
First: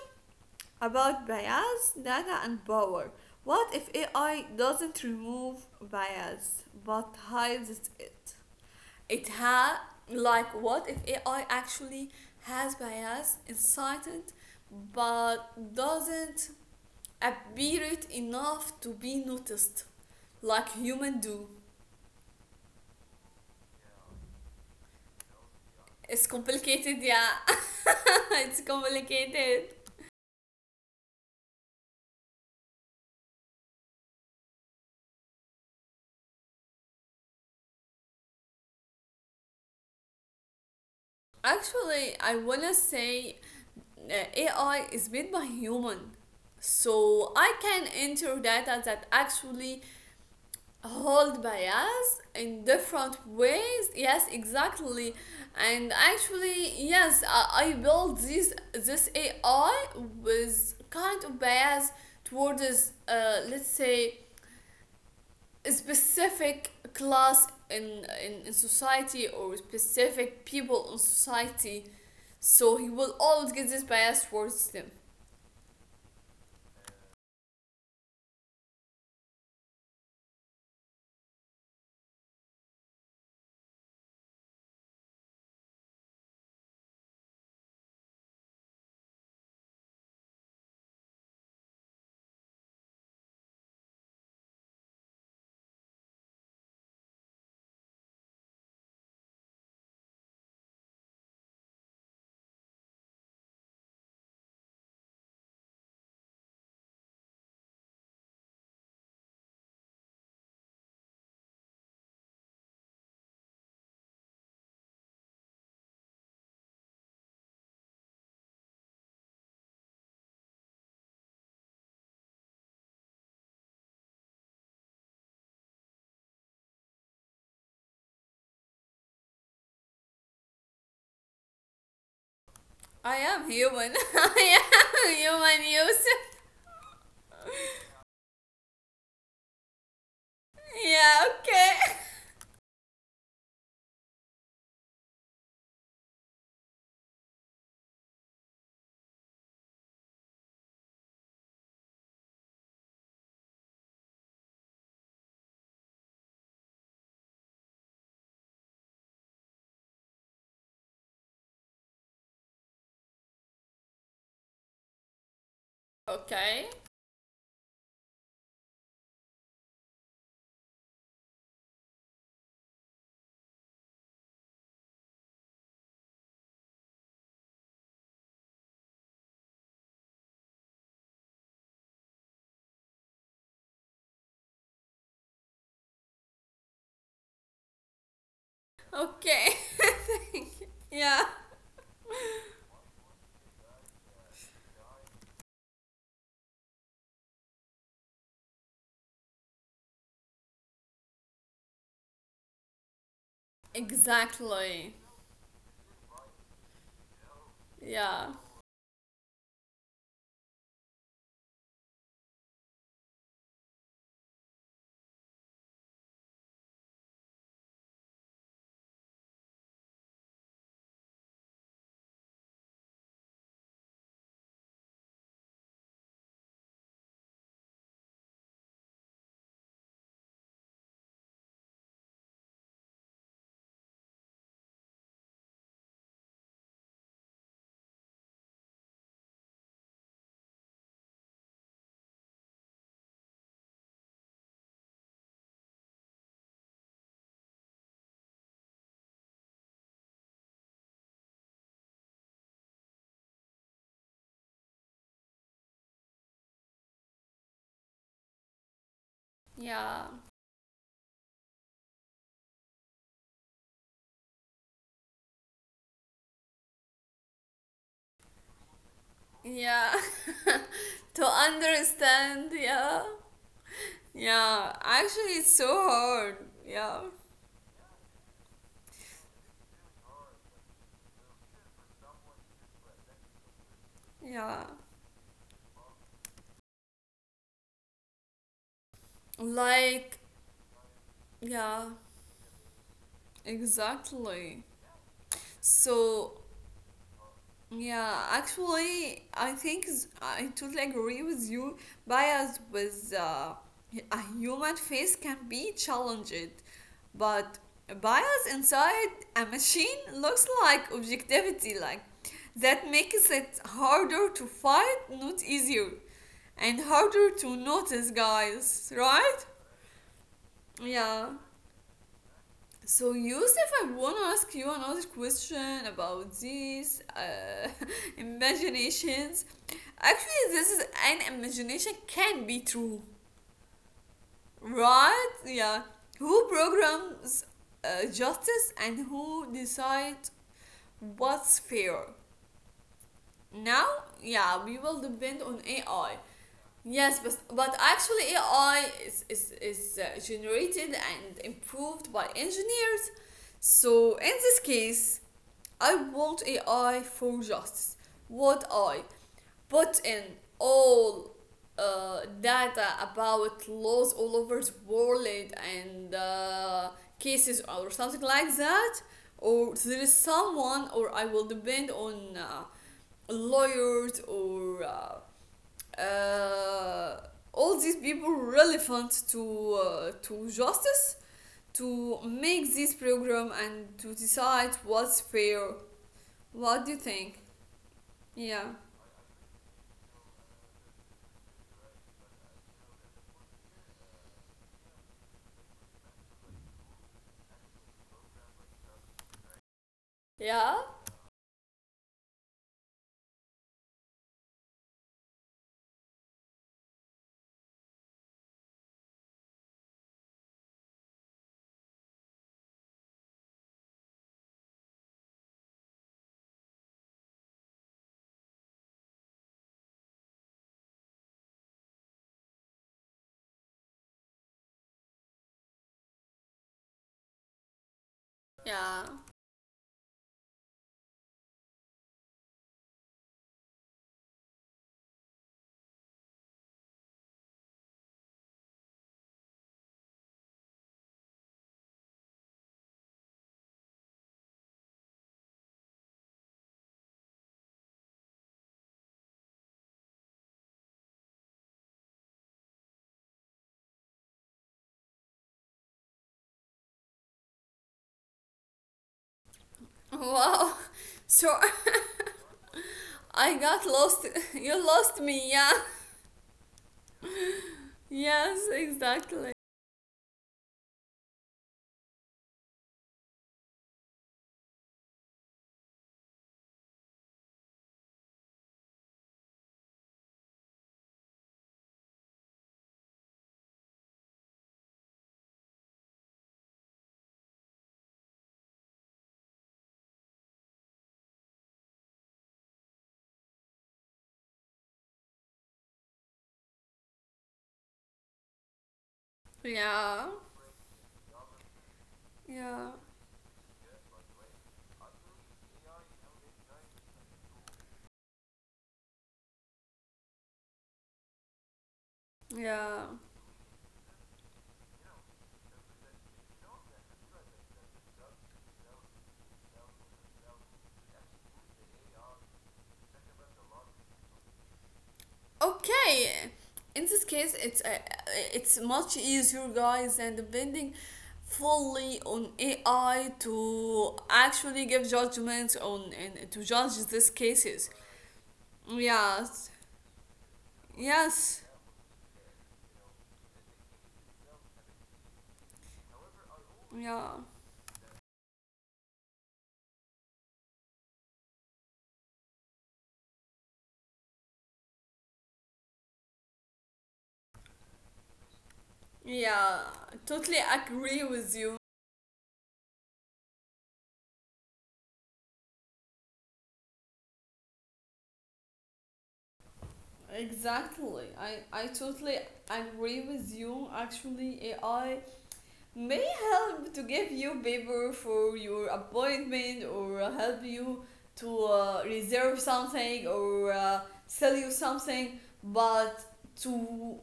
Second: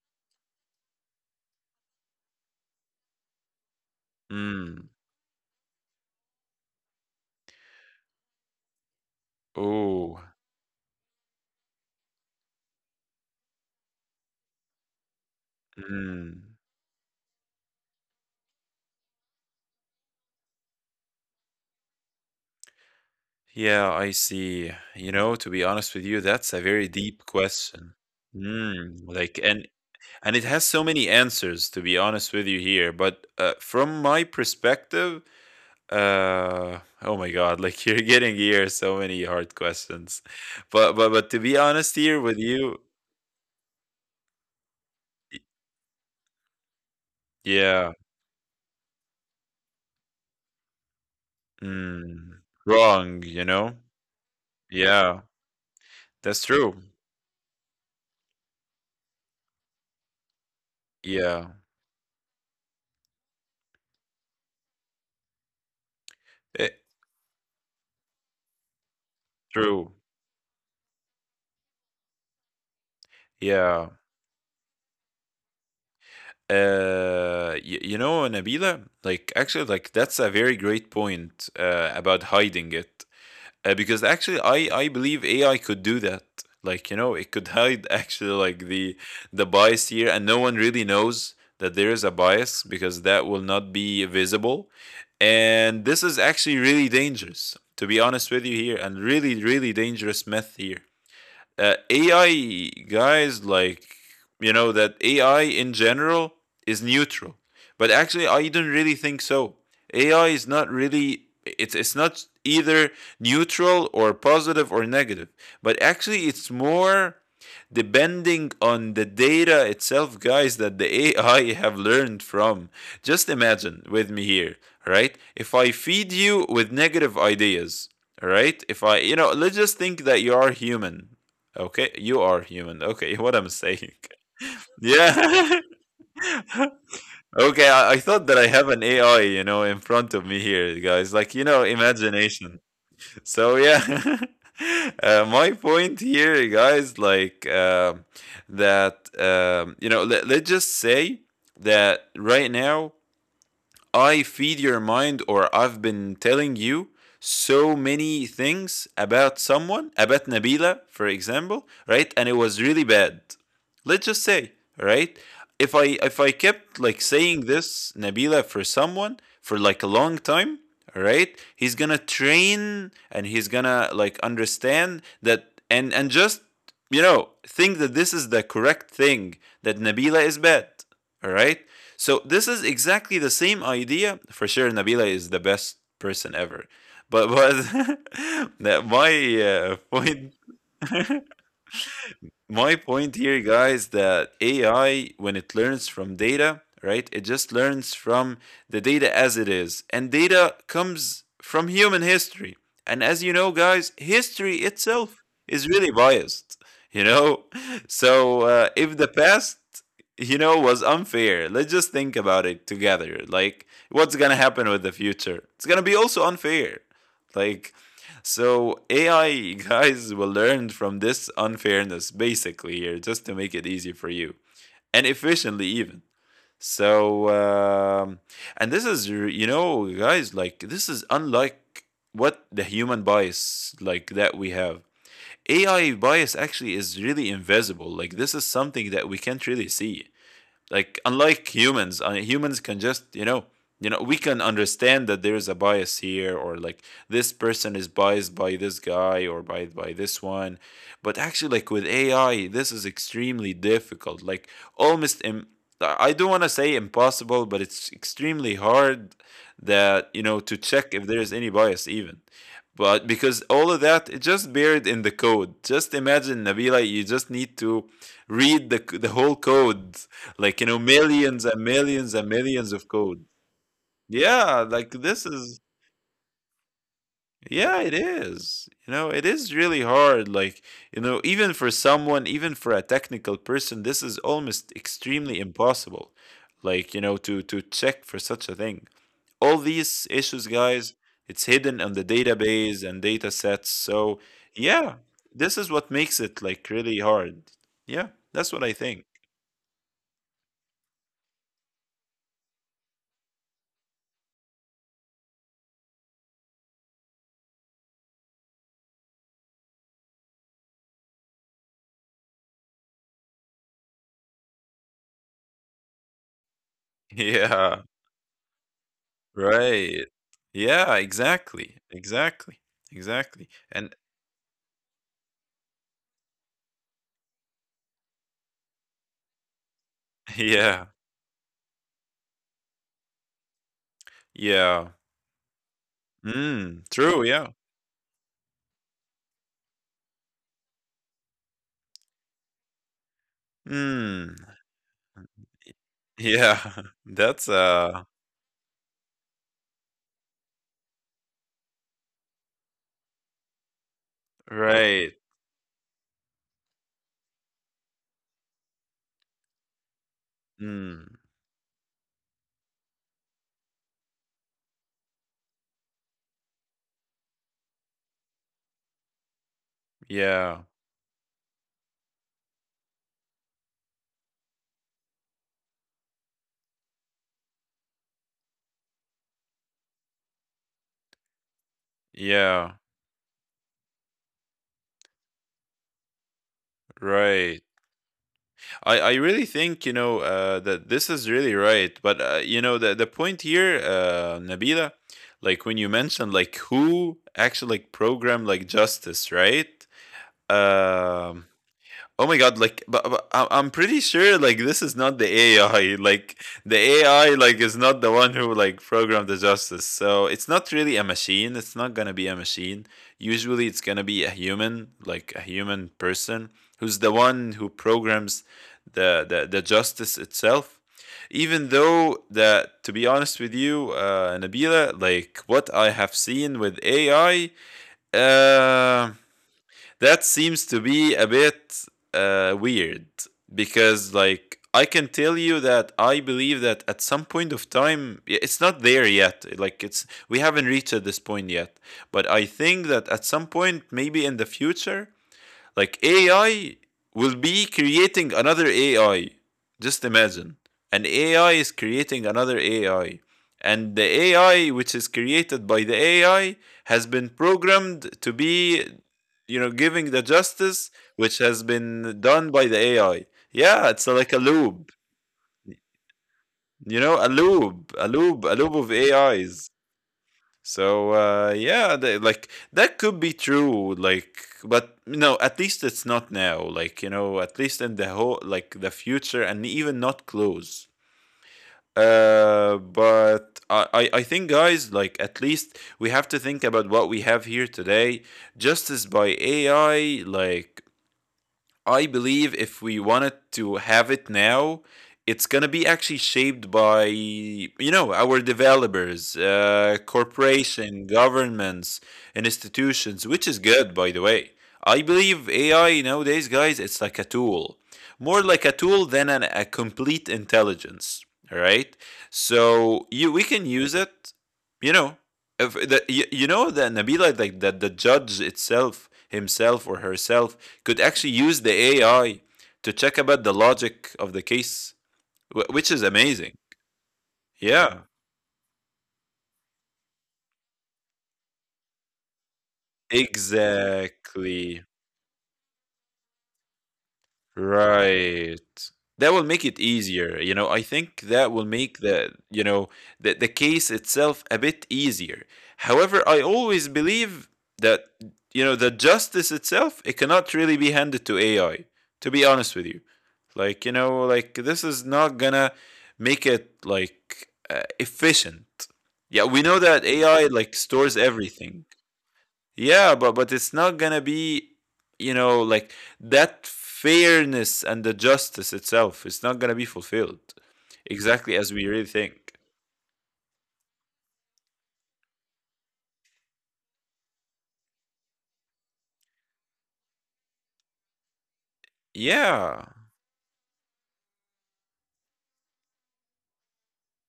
Speaker 1: about bias, data, and power. What if AI
Speaker 2: mm,
Speaker 1: doesn't remove bias but hides it? It had,
Speaker 2: oh,
Speaker 1: like, what if AI actually has bias inside it but doesn't
Speaker 2: mm,
Speaker 1: appear it enough to be noticed like human do.
Speaker 2: yeah, I see. You know, to be honest with you,
Speaker 1: It's
Speaker 2: that's a very
Speaker 1: complicated, yeah.
Speaker 2: deep question.
Speaker 1: It's
Speaker 2: Mm, like,
Speaker 1: complicated.
Speaker 2: and. And it has so many answers, to be honest with you here, but from my perspective, oh my god, like you're getting here so many hard questions, but but to be honest
Speaker 1: Actually,
Speaker 2: here with
Speaker 1: I wanna
Speaker 2: you.
Speaker 1: say AI is made
Speaker 2: y-
Speaker 1: by human, so I can
Speaker 2: yeah.
Speaker 1: enter data that actually hold bias
Speaker 2: Mm,
Speaker 1: in
Speaker 2: wrong,
Speaker 1: different
Speaker 2: you know?
Speaker 1: ways. Yes, exactly,
Speaker 2: Yeah,
Speaker 1: and
Speaker 2: that's
Speaker 1: actually,
Speaker 2: true.
Speaker 1: yes, I built this AI with kind of
Speaker 2: Yeah,
Speaker 1: bias towards, let's say, a specific
Speaker 2: it,
Speaker 1: class in society or
Speaker 2: true,
Speaker 1: specific people in society, so he will always get
Speaker 2: yeah.
Speaker 1: this bias towards them.
Speaker 2: You know, Nabila, like actually, like, that's a very great point about hiding it. Uh, because actually I believe AI could do that. Like, you know, it could hide actually like the bias here, and no one really knows that there is a bias, because that will not be visible. And this is actually really dangerous, to be honest with you here, and really really dangerous myth here. Uh, AI, guys, like, you know that AI in general is neutral, but actually I don't really think so. AI is not really, it's not either neutral or positive or negative, but actually it's more depending on the data itself, guys, that the AI have learned from. Just imagine with me here. Right, if I feed you with negative ideas, all right, if I, you know, let's just think that you are human. Okay, you are human. Okay,
Speaker 1: I
Speaker 2: what I'm
Speaker 1: am
Speaker 2: saying?
Speaker 1: human. I am
Speaker 2: Yeah.
Speaker 1: human, Yusuf.
Speaker 2: Okay, I thought that I have an AI, you know, in front of me here, guys.
Speaker 1: Yeah,
Speaker 2: Like, you know,
Speaker 1: Okay,
Speaker 2: imagination. So, yeah. My point here, guys, like, that, you know, let's just say that right now I feed your mind, or I've been telling you so many things about someone, about Nabila, for example, right? And it was really bad, let's just say. Right, if I
Speaker 1: okay,
Speaker 2: kept like saying this Nabila for someone for like a long time, right, he's gonna train, and he's gonna like understand that, and just, you know, think that this is the correct thing, that Nabila is bad. All right, so this is exactly the same idea. For sure, Nabila is the best person ever, but that my
Speaker 1: okay.
Speaker 2: point
Speaker 1: Yeah,
Speaker 2: my point here, guys, that AI, when it learns from data, right, it just learns from the data as it is. And data comes from human history. And as you know, guys, history
Speaker 1: exactly.
Speaker 2: itself is really biased, you know?
Speaker 1: Yeah,
Speaker 2: So if the past, you know, was unfair, let's just think about it together. Like, what's going to happen with the future? It's going to be also unfair. Like, so AI guys will learn from this unfairness, basically, here, just to make it easy for you, and efficiently, even. So and this is, you know, guys, like, this is unlike what the human bias like that we have. AI bias actually is really invisible. Like, this is something that we can't really see. Like unlike humans, humans can just, you know, you know, we can understand that there is a bias here, or like this person is biased by this guy or by this one. But actually, like, with AI this is extremely difficult. Like, almost Im- I don't want to say impossible, but it's extremely hard
Speaker 1: yeah,
Speaker 2: that, you know, to check if there is any bias even. But because all of that, it's just buried in the code. Just imagine, Nabila, you just need to read the, the whole
Speaker 1: yeah.
Speaker 2: code, like, you know,
Speaker 1: To
Speaker 2: millions and millions and
Speaker 1: understand,
Speaker 2: millions of
Speaker 1: yeah.
Speaker 2: code. Yeah,
Speaker 1: Yeah,
Speaker 2: like this
Speaker 1: actually it's
Speaker 2: is,
Speaker 1: so hard. Yeah,
Speaker 2: yeah, it is, you know, it is really hard, like, you know, even for someone, even for a technical person, this is
Speaker 1: yeah.
Speaker 2: almost extremely impossible, like, you know, to check for such a thing. All these
Speaker 1: Like,
Speaker 2: issues, guys, it's hidden
Speaker 1: yeah,
Speaker 2: on the database and data sets. So
Speaker 1: exactly.
Speaker 2: yeah, this is what makes it
Speaker 1: So,
Speaker 2: like really hard. Yeah,
Speaker 1: yeah,
Speaker 2: that's what I think.
Speaker 1: actually, I think I totally agree with you. Bias with a human face can be challenged, but bias inside a machine looks like objectivity, like that makes it harder to fight, not easier, and harder to
Speaker 2: Yeah.
Speaker 1: notice, guys, right?
Speaker 2: Right. Yeah,
Speaker 1: Yeah.
Speaker 2: exactly. Exactly.
Speaker 1: So,
Speaker 2: Exactly.
Speaker 1: Yusuf,
Speaker 2: And
Speaker 1: I want to ask you another question about these imaginations. Actually, this
Speaker 2: yeah.
Speaker 1: is an imagination can be true,
Speaker 2: Yeah.
Speaker 1: right? Yeah. Who
Speaker 2: Mm, true, yeah.
Speaker 1: programs justice and who decides what's fair? Now,
Speaker 2: Mm.
Speaker 1: yeah, we will depend on AI.
Speaker 2: Yeah.
Speaker 1: Yes, but
Speaker 2: That's
Speaker 1: but actually AI is generated and improved by engineers. So in this
Speaker 2: right.
Speaker 1: case, I want a eye for justice. What I put in
Speaker 2: Mm.
Speaker 1: all data about laws all over the world and cases or something like that? Or there is
Speaker 2: Yeah.
Speaker 1: someone, or I will depend on lawyers or uh, all these people relevant to justice to
Speaker 2: Yeah.
Speaker 1: make this program and to decide what's fair, what do you think?
Speaker 2: Right.
Speaker 1: Yeah.
Speaker 2: I really think, you know, that this is really right, but you know, the point here, Nabila, like when you mentioned like who actually like program like justice, right?
Speaker 1: Yeah?
Speaker 2: Um, oh my god! Like, but, I'm pretty sure like this is not the AI. Like the AI, like, is not the one who like programmed the justice. So it's not really a machine. It's not gonna be a machine. Usually, it's gonna be a human, like a human person, who's the one who programs the the justice itself. Even though that, to be honest with you, Nabila, like what I have seen with AI, uh,
Speaker 1: Yeah.
Speaker 2: that seems to be a bit weird, because like I can tell you that I believe that at some point of time, it's not there yet. Like, it's, we haven't reached at this point yet, but I think that at some point, maybe in the future, like AI will be creating another AI. Just imagine. An AI is creating another AI. And the AI which is created by the AI has been programmed to be, you know, giving the
Speaker 1: Wow.
Speaker 2: justice which
Speaker 1: So,
Speaker 2: has been done by the AI.
Speaker 1: I
Speaker 2: Yeah,
Speaker 1: got
Speaker 2: it's
Speaker 1: lost.
Speaker 2: like a
Speaker 1: You
Speaker 2: loop.
Speaker 1: lost me, yeah?
Speaker 2: You know, a loop, a loop, a
Speaker 1: Yes,
Speaker 2: loop of
Speaker 1: exactly.
Speaker 2: AIs. They, like that could be true. Like, but no, at least it's not now. Like you know, at least in the whole like the future, and even not close. But I think guys, like at least we have to think about what we have here today. Justice by AI, like I believe if we wanted to have it now, it's gonna be actually shaped by you know our developers,
Speaker 1: Yeah.
Speaker 2: corporation, governments, and
Speaker 1: Yeah.
Speaker 2: institutions, which is good by the way. I believe AI nowadays, guys, it's like a tool, more like a tool than a complete intelligence. All right, so
Speaker 1: Yeah.
Speaker 2: you we can use it, you know, if you know that Nabila like that the judge itself himself or herself could actually use the AI to check about the logic of the case, which is
Speaker 1: Okay.
Speaker 2: amazing.
Speaker 1: In this case, it's uh,
Speaker 2: Yeah,
Speaker 1: uh, it's much easier, guys, than depending fully on AI to
Speaker 2: exactly.
Speaker 1: actually give judgments on and to judge these cases.
Speaker 2: Right. That will make
Speaker 1: Yes.
Speaker 2: it easier. You know, I think that will
Speaker 1: Yes.
Speaker 2: make the, you know, the case itself a bit easier. However, I always
Speaker 1: Yeah.
Speaker 2: believe that, you know, the justice itself, it cannot really be handed to AI, to be honest with you. Like, you know, like this is not gonna make it like efficient. Yeah, we know
Speaker 1: Yeah,
Speaker 2: that AI
Speaker 1: totally
Speaker 2: like stores
Speaker 1: agree with you.
Speaker 2: everything. Yeah, but it's not gonna be, you know, like that fairness and the justice itself. It's not gonna be fulfilled
Speaker 1: Exactly.
Speaker 2: exactly
Speaker 1: I,
Speaker 2: as we
Speaker 1: I
Speaker 2: really
Speaker 1: totally
Speaker 2: think.
Speaker 1: agree with you. Actually, AI may help to give you paper for your appointment or help you to reserve
Speaker 2: Yeah,
Speaker 1: something or sell you something, but to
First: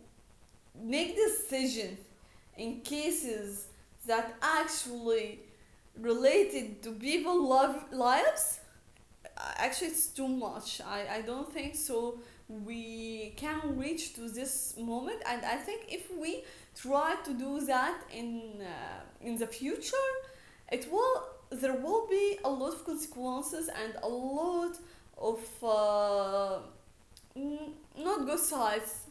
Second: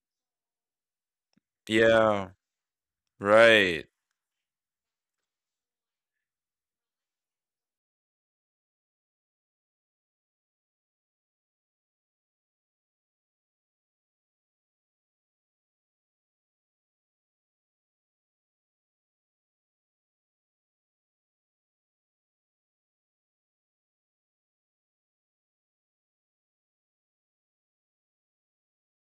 Speaker 1: make decision
Speaker 2: yeah,
Speaker 1: in cases
Speaker 2: right.
Speaker 1: that actually related to people love lives. Actually, it's too much. I don't think so we can reach to this moment, and I think if we try to do that in the future, it will, there will be a lot of consequences and a lot of n- not good sides.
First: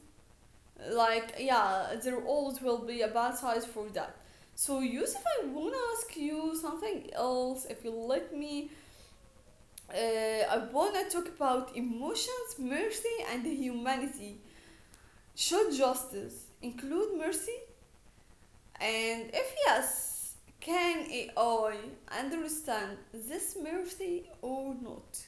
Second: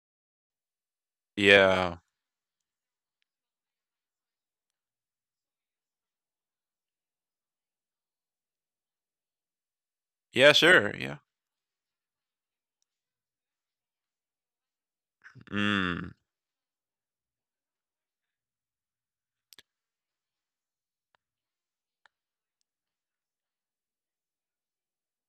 Speaker 1: Like, yeah,
Speaker 2: Yeah,
Speaker 1: there always will be a bad side for that. So, Yusuf, I want to ask you something else if you let me. uh,
Speaker 2: yeah,
Speaker 1: I
Speaker 2: sure.
Speaker 1: wanna
Speaker 2: Yeah.
Speaker 1: talk about emotions, mercy, and humanity. Should
Speaker 2: Mm,
Speaker 1: justice include mercy? And if yes, can AI understand this mercy or not?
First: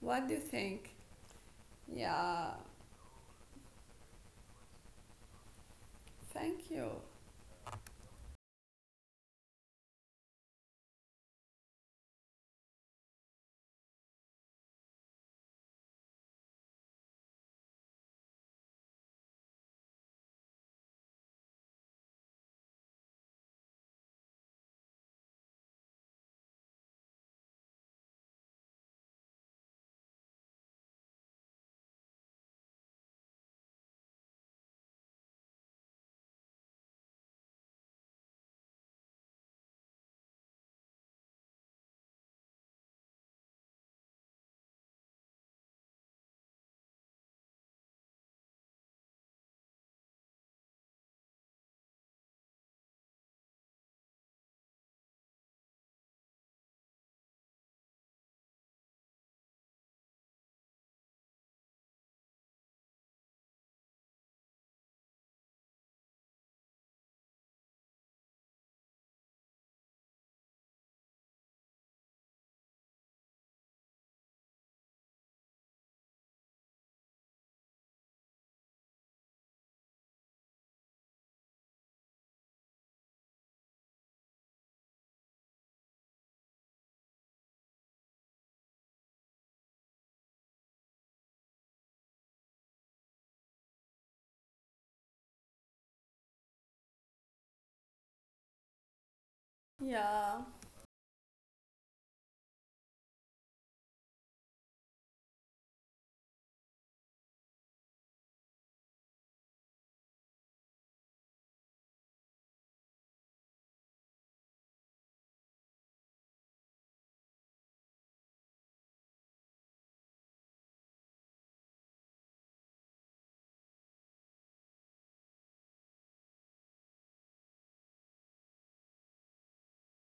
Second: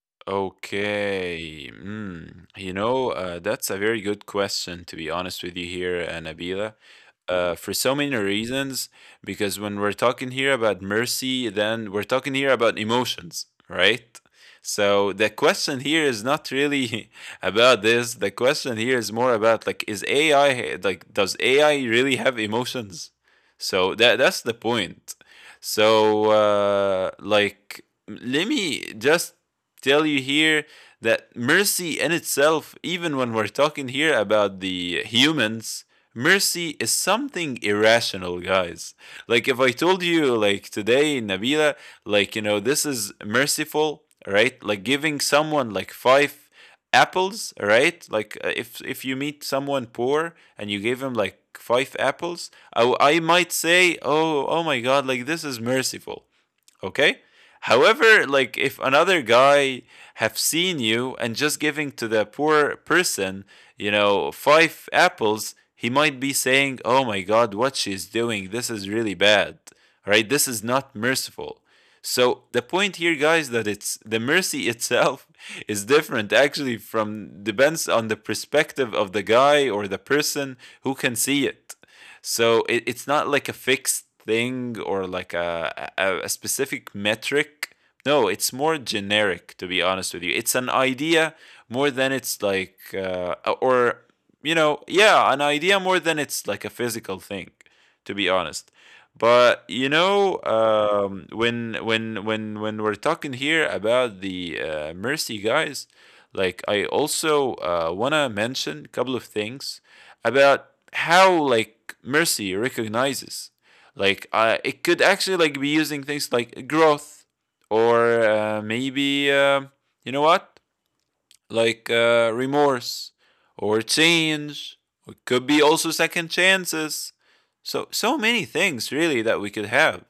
Speaker 1: What do you think?
Speaker 2: okay. Mm.
Speaker 1: Yeah,
Speaker 2: You know, that's a very good question, to be honest with you here,
Speaker 1: thank
Speaker 2: Nabila.
Speaker 1: you.
Speaker 2: For so many reasons because when we're talking here about mercy, then we're talking here about emotions, right? So the question here is not really about this. The question here is more about like, is AI like, does AI really have emotions? So that's the point. So like let me just tell you here that mercy in itself, even when we're talking here about the humans, mercy is something irrational, guys. Like if I told you, like today, Nabila, like, you know, this is merciful, right? Like giving someone like five apples, right? Like if you meet someone poor and you gave him like five apples, I might say, oh, oh my god, like this is merciful. Okay. However, like if another guy have seen you and just giving to the poor person, you know, five apples, he might be saying, oh my god, what she's doing, this is really bad, right? This is not merciful. So the point here, guys, that it's the mercy itself is different actually from depends on the perspective of the guy or the person who can see it. So it's not like a fixed thing or like a specific metric. No, it's more generic, to be honest with you. It's an idea more than it's like, or, you know, yeah, an idea more than it's like a physical thing, to be honest. But you
Speaker 1: Yeah,
Speaker 2: know, when we're talking here about the mercy, guys, like I also wanna mention a couple of things about how like mercy recognizes, like it could actually like be using things like growth, or maybe you know what, like remorse or change, or it could be also second chances. So so many things really that we could have.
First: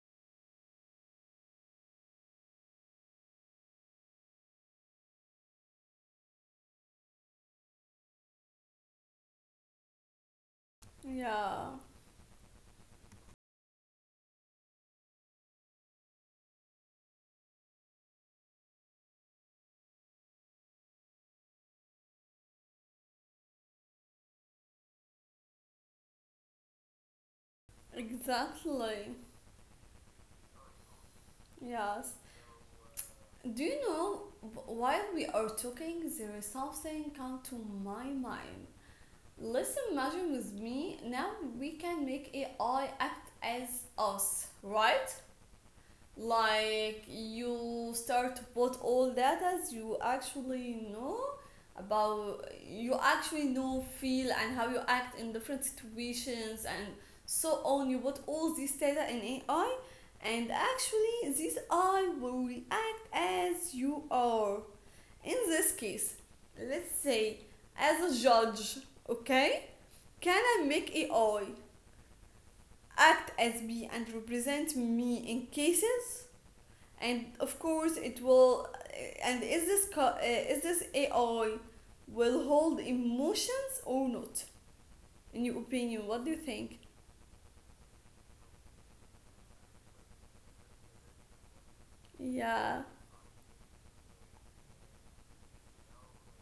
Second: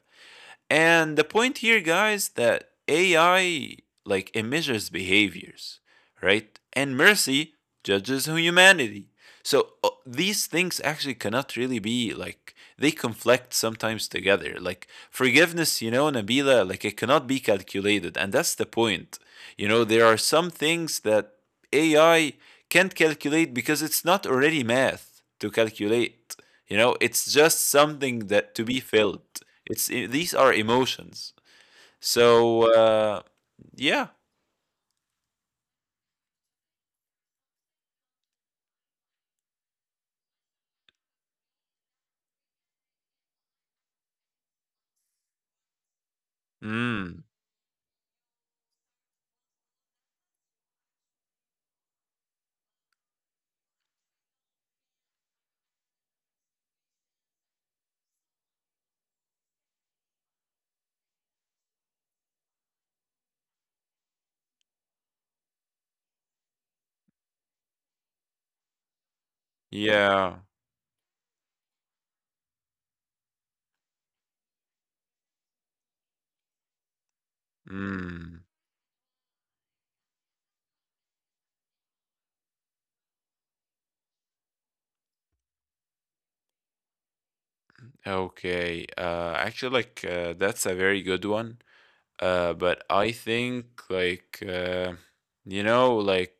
Speaker 2: And the point here, guys, that AI like it measures behaviors, right? And mercy judges humanity. So these things actually cannot really
Speaker 1: yeah,
Speaker 2: be like they conflict sometimes together. Like forgiveness, you know, Nabila, like it cannot be calculated, and that's the point. You know, there are some things that AI can't calculate because it's not already math to calculate. You know, it's just something that to be
Speaker 1: exactly.
Speaker 2: felt. It's, these are emotions.
Speaker 1: Yes.
Speaker 2: So
Speaker 1: Do you
Speaker 2: yeah,
Speaker 1: know, while we are talking, there is something come to my mind. Let's imagine with me now, we can make AI act as us, right? Like
Speaker 2: mm,
Speaker 1: you start to put all data you actually know about, you actually know, feel and how you act in different situations and so on. You put all this data in AI, and actually this AI will react as you are. In this case, let's say as a judge, okay? Can
Speaker 2: yeah.
Speaker 1: I make AI act as me and represent me in cases? And of course, it
Speaker 2: Mm.
Speaker 1: will. And is this AI will hold emotions or not? In your opinion, what do you think?
Speaker 2: Okay, actually, like that's a very good one. Uh,
Speaker 1: Yeah,
Speaker 2: but I think like you know, like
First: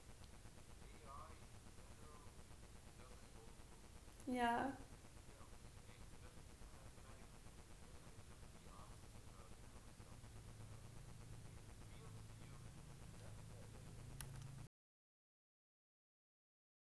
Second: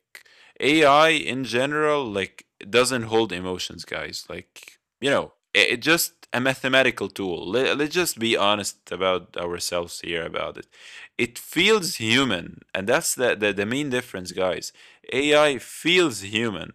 Speaker 2: AI in general, like it doesn't hold emotions, guys.
Speaker 1: yeah,
Speaker 2: Like you know, it just a mathematical tool. Let's just be honest about ourselves here about it. It feels human, and that's the main difference, guys. AI feels human.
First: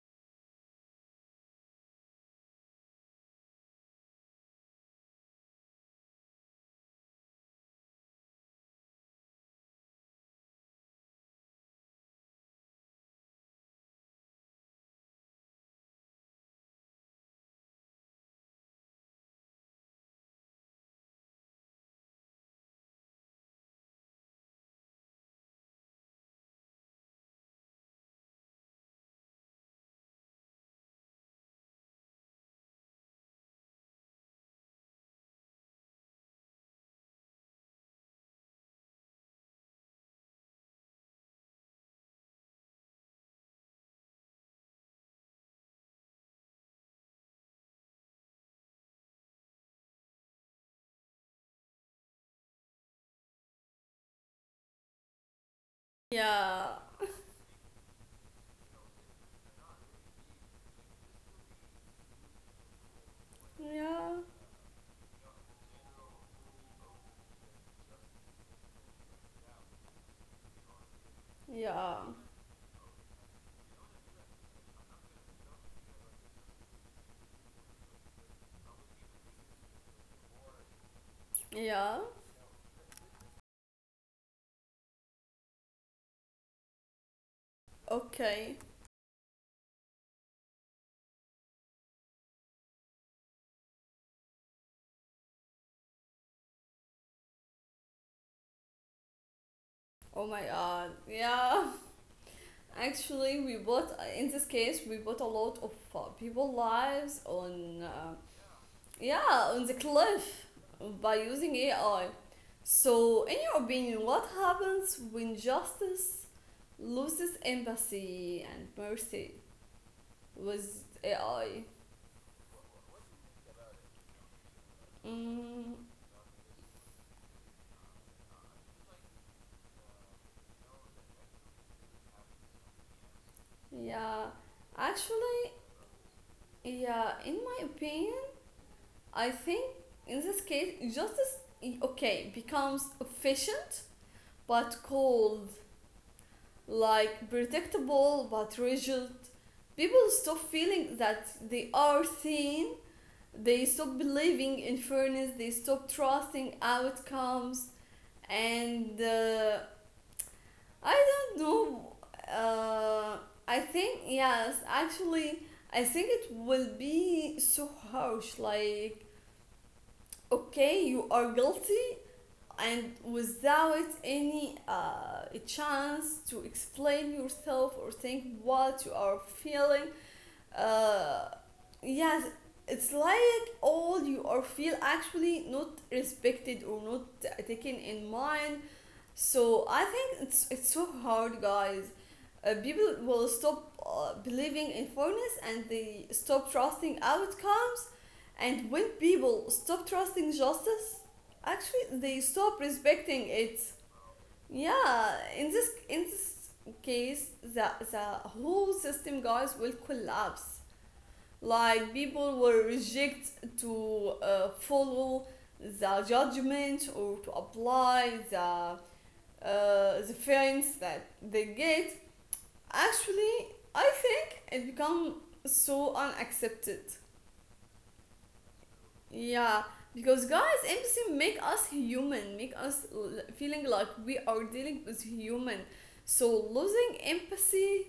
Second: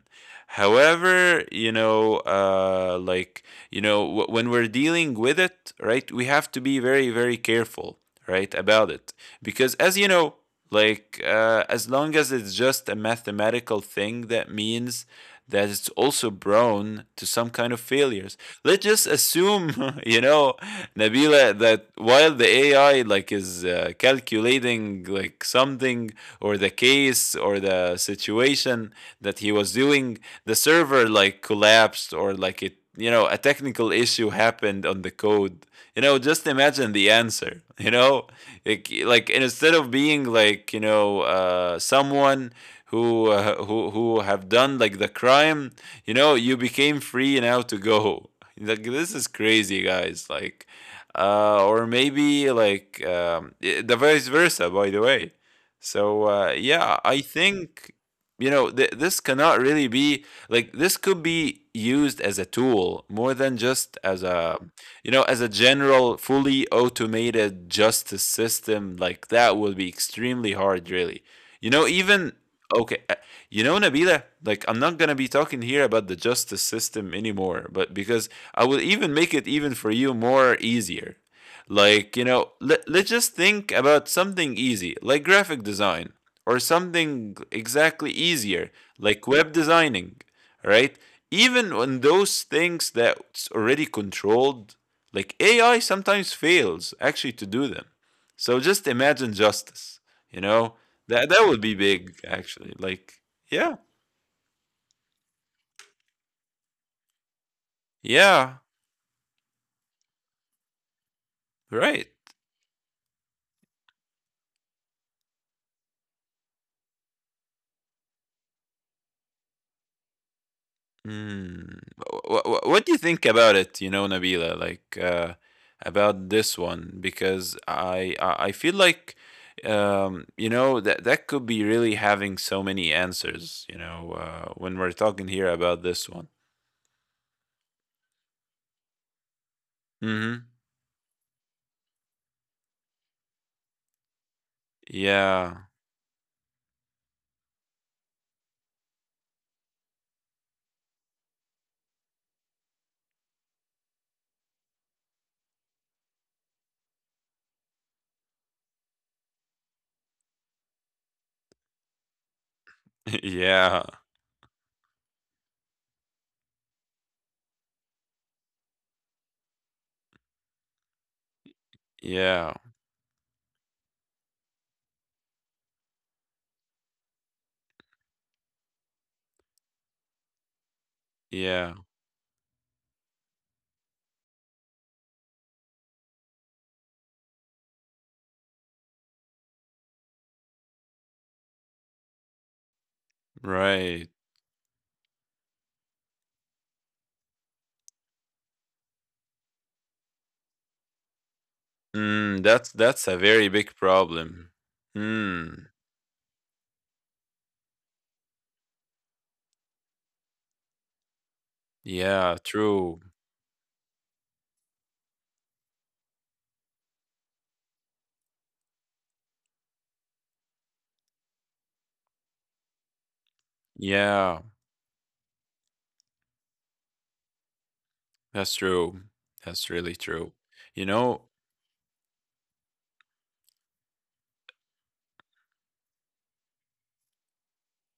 Speaker 2: However, you know, like you know when we're dealing with it, right? We have to be very very careful, right, about it. Because as you know, like as long as it's just a mathematical thing, that means that it's also prone to some kind of failures. Let's just assume, you know, Nabila, that while the AI like is calculating like something or the case or the situation that he was doing, the server like collapsed, or like it, you know, a technical issue happened on the code. You know, just imagine the answer. You know, like instead of being like, you know, someone who who have done like the crime, you know, you became free now to go. Like this is crazy, guys. Like, or maybe the vice versa. By the way, so
Speaker 1: yeah,
Speaker 2: yeah, I think you know this cannot really be like, this could be used as a tool more than just as
Speaker 1: yeah,
Speaker 2: a, you know, as a general fully automated justice system. Like that will be extremely hard really, you know,
Speaker 1: yeah,
Speaker 2: even okay, you know, Nabila, like I'm not gonna be talking here about the justice system anymore, but because I will even make it even for you more easier.
Speaker 1: yeah.
Speaker 2: Like you know, let's just think about something easy, like graphic design or something exactly
Speaker 1: Okay.
Speaker 2: easier, like web designing, right? Even on those things that's already controlled, like AI sometimes fails actually to do them. So just imagine justice,
Speaker 1: Oh
Speaker 2: you
Speaker 1: my
Speaker 2: know?
Speaker 1: god.
Speaker 2: That that would be
Speaker 1: Yeah.
Speaker 2: big actually. Like
Speaker 1: Actually, we
Speaker 2: yeah.
Speaker 1: bought, in this case we bought a lot of people lives on.
Speaker 2: Yeah,
Speaker 1: Yeah, on the cliff by using
Speaker 2: right.
Speaker 1: AI. So, in your opinion, what happens when justice loses empathy and mercy with AI?
Speaker 2: Mm. What do you think about it, you know, Nabila, like
Speaker 1: Mm,
Speaker 2: about this one? Because I feel like, you know, that that could be really having so many answers, you know,
Speaker 1: yeah,
Speaker 2: when we're talking here
Speaker 1: actually,
Speaker 2: about this one.
Speaker 1: yeah, in my opinion, I think in
Speaker 2: Mm-hmm.
Speaker 1: this case, justice, okay, becomes efficient but cold,
Speaker 2: Yeah.
Speaker 1: like predictable but rigid. People stop feeling that they are seen. They stop believing in fairness, they stop trusting outcomes, and I don't know. Uh, I
Speaker 2: Yeah.
Speaker 1: think, yes, actually, I think it will be so harsh. Like, okay, you are guilty,
Speaker 2: Yeah.
Speaker 1: and without any chance to explain yourself or think what you are feeling. uh,
Speaker 2: Yeah.
Speaker 1: yes, it's like all you or feel actually not respected or not taken in mind. So I think it's so hard, guys. People will stop
Speaker 2: Right.
Speaker 1: believing in fairness, and they stop trusting outcomes. And when people stop trusting justice, actually they
Speaker 2: Mm,
Speaker 1: stop
Speaker 2: that's a
Speaker 1: respecting
Speaker 2: very
Speaker 1: it.
Speaker 2: big problem.
Speaker 1: Yeah, in
Speaker 2: Mm.
Speaker 1: this, case the whole system, guys, will collapse, like
Speaker 2: Yeah,
Speaker 1: people were
Speaker 2: true.
Speaker 1: reject to follow the judgment or to apply the feelings that they get. Actually, I
Speaker 2: Yeah.
Speaker 1: think it become so unaccepted.
Speaker 2: That's true. That's
Speaker 1: Yeah,
Speaker 2: really true.
Speaker 1: because, guys,
Speaker 2: You
Speaker 1: empathy
Speaker 2: know,
Speaker 1: make us human, make us feeling like we are dealing with human. So losing empathy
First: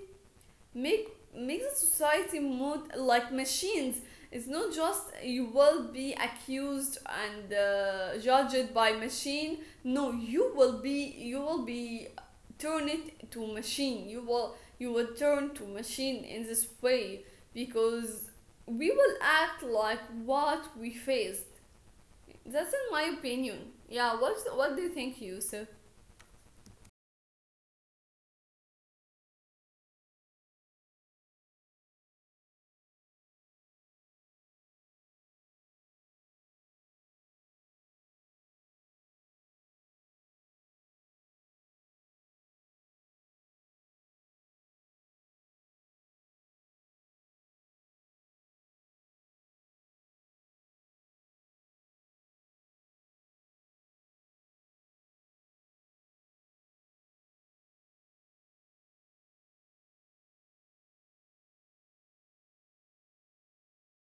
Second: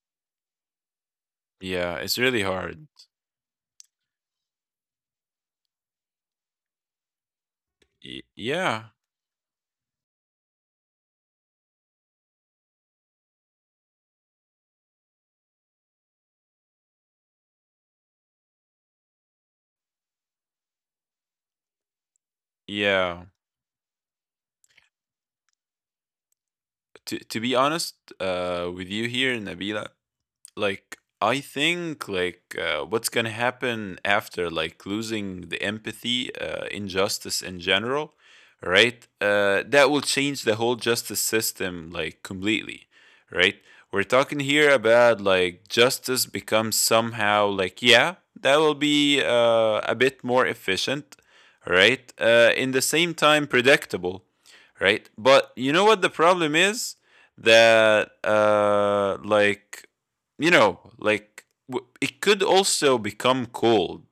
Speaker 1: make makes the
Speaker 2: yeah, it's
Speaker 1: society
Speaker 2: really
Speaker 1: move
Speaker 2: hard.
Speaker 1: like machines. It's not just you will be accused and
Speaker 2: Y-
Speaker 1: judged
Speaker 2: yeah,
Speaker 1: by machine. No, you will be turn it to machine. You will turn to machine in this way because we will act like what we faced. That's in my
Speaker 2: yeah.
Speaker 1: opinion. Yeah. What do you think, Yusuf?
Speaker 2: To be honest, with you here, Nabila, like I think like what's gonna happen after like losing the empathy injustice in general, right? That will change the whole justice system like completely, right? We're talking here about like justice becomes somehow like, yeah, that will be a bit more efficient, right? In the same time predictable, right? But you know what the problem is, that you know, like it could also become cold.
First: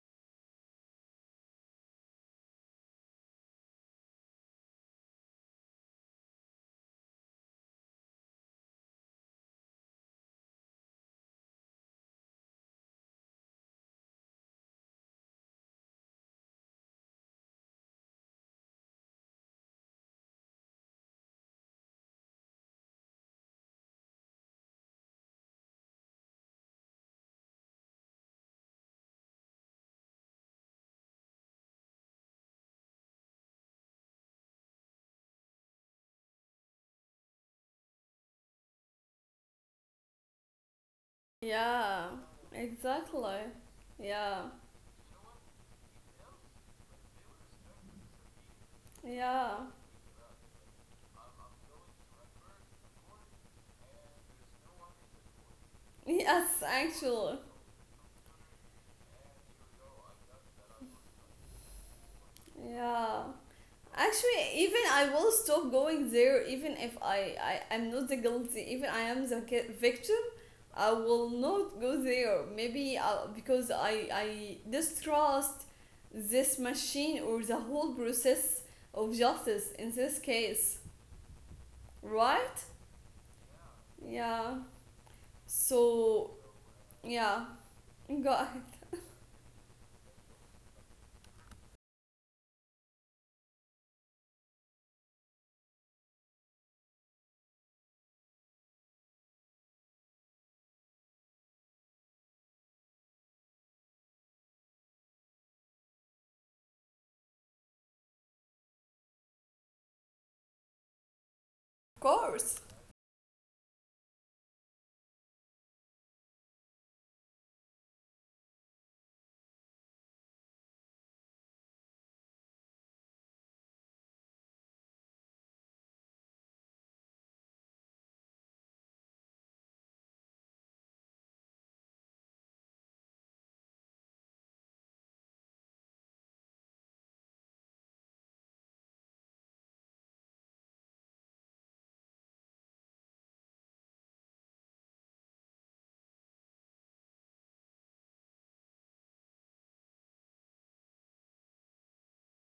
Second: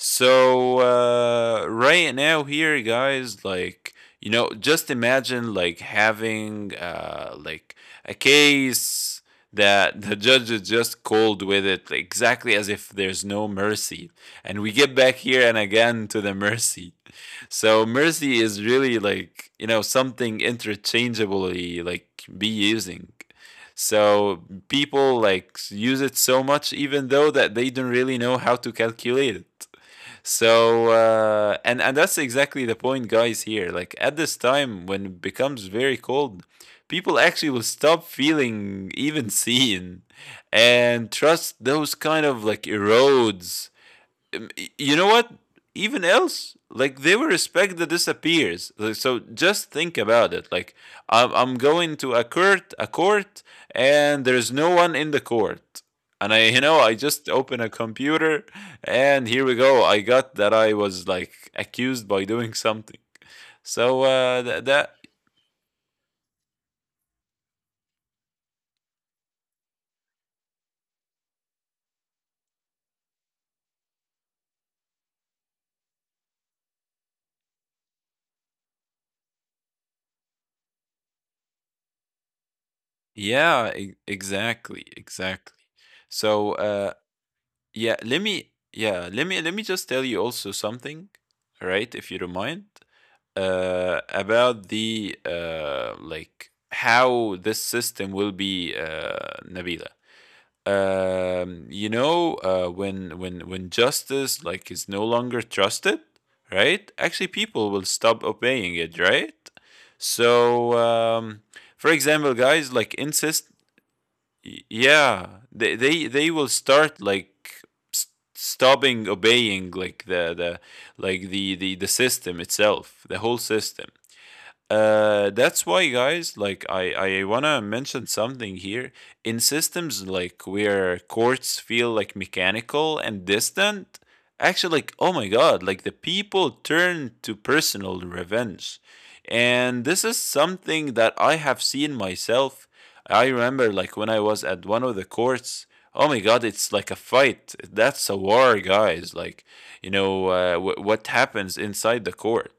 Speaker 2: So right now here, guys, like you know, just imagine like having like a case that the judge is just cold with it, exactly as if there's no mercy, and we get back here and again to the mercy. So mercy is really like, you know, something interchangeably like be using. So people like use it so much, even though that they don't really know how to calculate it. And that's exactly the point, guys. Here, like at this time when it becomes very cold, people actually will stop feeling even seen, and trust those
Speaker 1: Yeah.
Speaker 2: kind of like
Speaker 1: Exactly.
Speaker 2: erodes.
Speaker 1: Yeah.
Speaker 2: You know what? Even else, like they will respect the disappears. Like, so
Speaker 1: Yeah.
Speaker 2: just think about it. Like I'm going to a court, and there's no one in the court. And I, you
Speaker 1: Yes,
Speaker 2: know, I just
Speaker 1: actually.
Speaker 2: open a computer, and here we go. I got that I was like accused by doing something.
Speaker 1: Yeah.
Speaker 2: So uh,
Speaker 1: Actually,
Speaker 2: that,
Speaker 1: even
Speaker 2: that
Speaker 1: I will stop going there even if I am not the guilty, even I am the victim, I will not go there. Maybe because I distrust this machine or the whole process of justice in this case, right?
Speaker 2: yeah,
Speaker 1: Yeah.
Speaker 2: exactly, exactly.
Speaker 1: So,
Speaker 2: So
Speaker 1: yeah.
Speaker 2: yeah, let
Speaker 1: Go
Speaker 2: me
Speaker 1: ahead.
Speaker 2: let me just tell you also something, all right, if you don't mind. About the like how this system will be Nabila. You know, when justice like is no longer trusted, right? Actually, people will stop obeying it, right? So, for
Speaker 1: Of
Speaker 2: example,
Speaker 1: course.
Speaker 2: guys, like insist, yeah, they will start like s- stopping obeying like the system itself, the whole system. That's why, guys, like I wanna mention something here. In systems like where courts feel like mechanical and distant, actually like, oh my god, like the people turn to personal revenge. And this is something that I have seen myself. I remember like when I was at one of the courts, oh my god, it's like a fight. That's a war, guys. What happens inside the court,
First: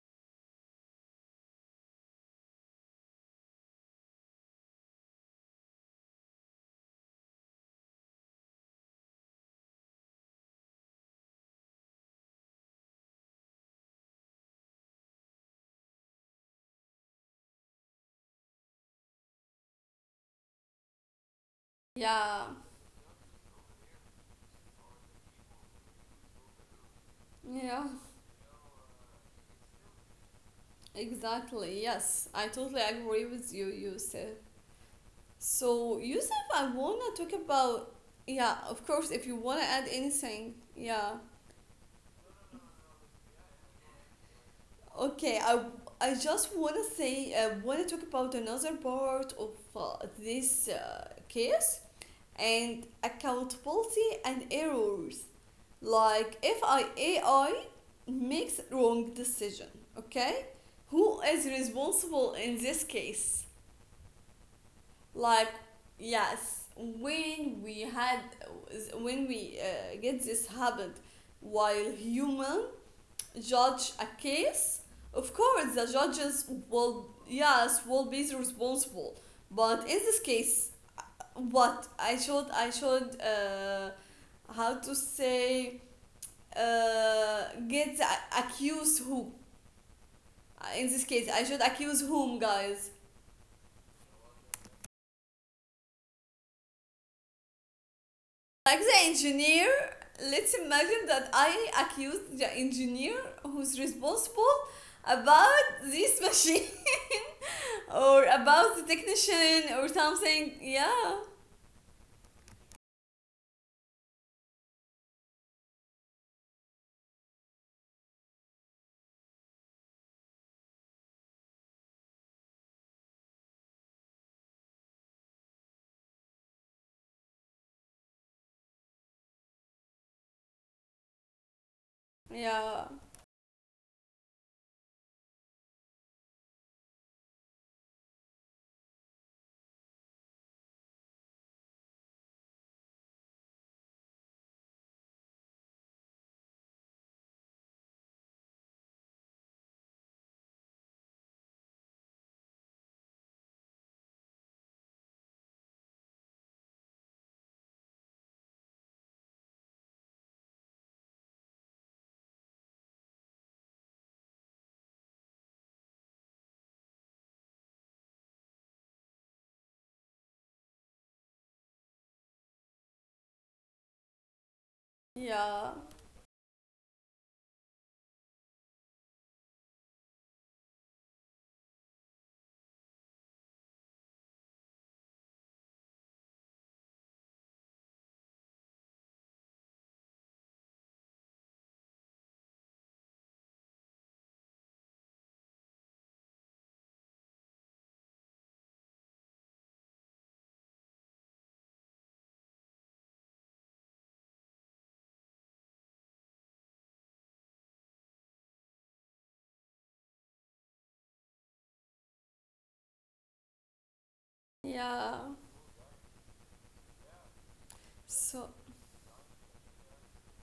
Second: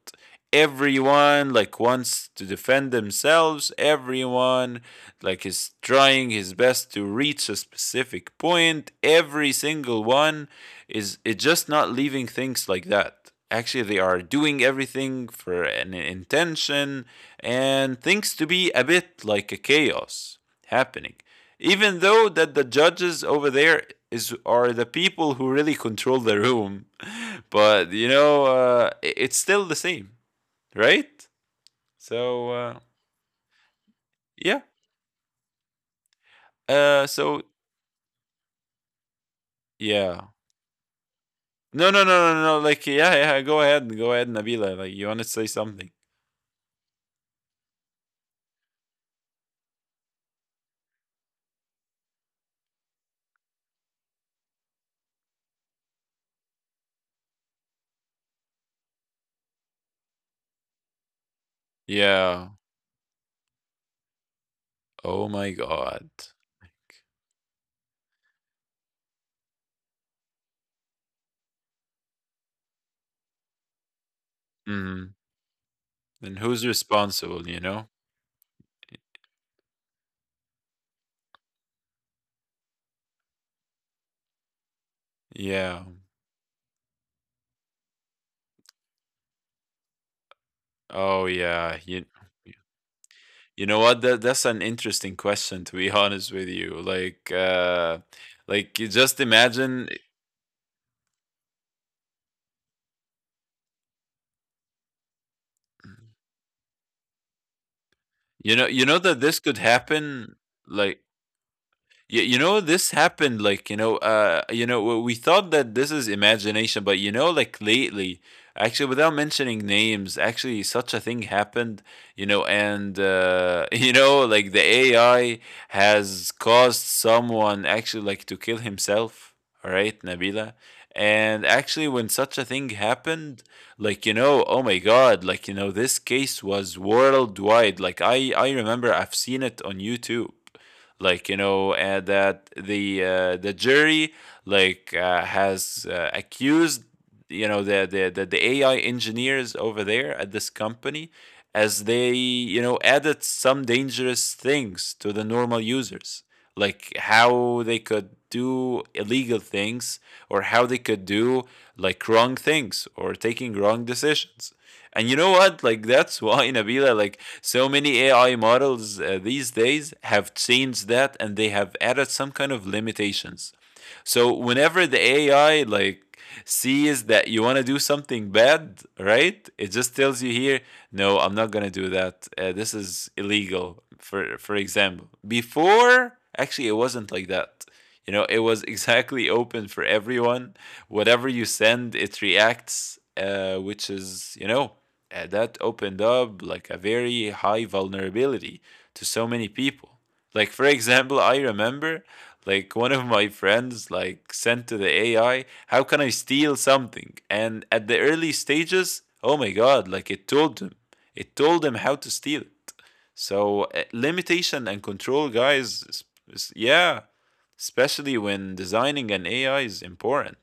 Speaker 2: everyone like wants to defend themselves, everyone like is trying his best to reach a specific point, every single one is, it's just not leaving things like that. Actually they are doing everything for an intention and things to be a bit like a chaos happening, even though
Speaker 1: Yeah.
Speaker 2: that the judges over there is are the people who really control the room
Speaker 1: Yeah.
Speaker 2: but you know, it's still the same, right?
Speaker 1: Exactly. Yes, I
Speaker 2: So
Speaker 1: totally
Speaker 2: uh,
Speaker 1: agree with you, Yusuf.
Speaker 2: yeah,
Speaker 1: So, Yusuf, I wanna
Speaker 2: uh,
Speaker 1: talk
Speaker 2: so
Speaker 1: about. Yeah, of course. If you wanna add
Speaker 2: yeah,
Speaker 1: anything, yeah.
Speaker 2: no, like, yeah, yeah, go ahead, Nabila, like you want to
Speaker 1: Okay, I
Speaker 2: say something?
Speaker 1: I just wanna say, I wanna talk about another part of this case and accountability and errors. Like, if I AI makes wrong decision, okay, who is responsible in
Speaker 2: Yeah.
Speaker 1: this case?
Speaker 2: Oh
Speaker 1: Like,
Speaker 2: my God.
Speaker 1: yes, when we get this habit while human judge a case,
Speaker 2: Mm.
Speaker 1: of course the judges
Speaker 2: And who's
Speaker 1: will,
Speaker 2: responsible? You
Speaker 1: yes,
Speaker 2: know?
Speaker 1: will be responsible. But in this case, what I should, how to say,
Speaker 2: Yeah.
Speaker 1: uh, get the accused who, in this case
Speaker 2: Oh
Speaker 1: I should
Speaker 2: yeah.
Speaker 1: accuse
Speaker 2: You.
Speaker 1: whom, guys?
Speaker 2: You know what? That's an interesting question. To be honest with you,
Speaker 1: Like
Speaker 2: like
Speaker 1: the
Speaker 2: you just
Speaker 1: engineer,
Speaker 2: imagine.
Speaker 1: let's imagine that I accused the engineer who's responsible about this machine, or about the
Speaker 2: You know that this could
Speaker 1: technician or
Speaker 2: happen.
Speaker 1: something. Yeah,
Speaker 2: Like, you know this happened. Like, you know, you know we thought that this is imagination, but you know, like lately, actually, without mentioning names, actually such a thing happened, you know. And you know, like the AI has caused someone actually like to kill himself, all right, Nabila. And actually when such a thing
Speaker 1: yeah,
Speaker 2: happened, like, you know, oh my god, like, you know, this case was worldwide. Like I remember I've seen it on YouTube. Like, you know, that the jury like has accused, you know, the AI engineers over there at this company, as they, you know, added some dangerous things to the normal users, like how they could do illegal things or how they could do like wrong things or taking wrong decisions. And you know what, like that's why, Nabila, like so many AI models these days have changed that, and they have added some kind of limitations. So whenever the
Speaker 1: yeah,
Speaker 2: AI like sees that you want to do something bad, right? It just tells you, here, no, I'm not gonna do that. This is illegal. For example, before, actually it wasn't like that. You know, it was exactly open for everyone. Whatever you send, it reacts, which is, you know, that opened up like a very high vulnerability to so many people. Like, for example, I remember like one of my friends like sent to the AI, how can I steal something? And at the early stages, oh my god, like it told him. It told him how to steal it. So limitation and control,
Speaker 1: yeah.
Speaker 2: guys, yeah, especially
Speaker 1: So,
Speaker 2: when designing an AI is important.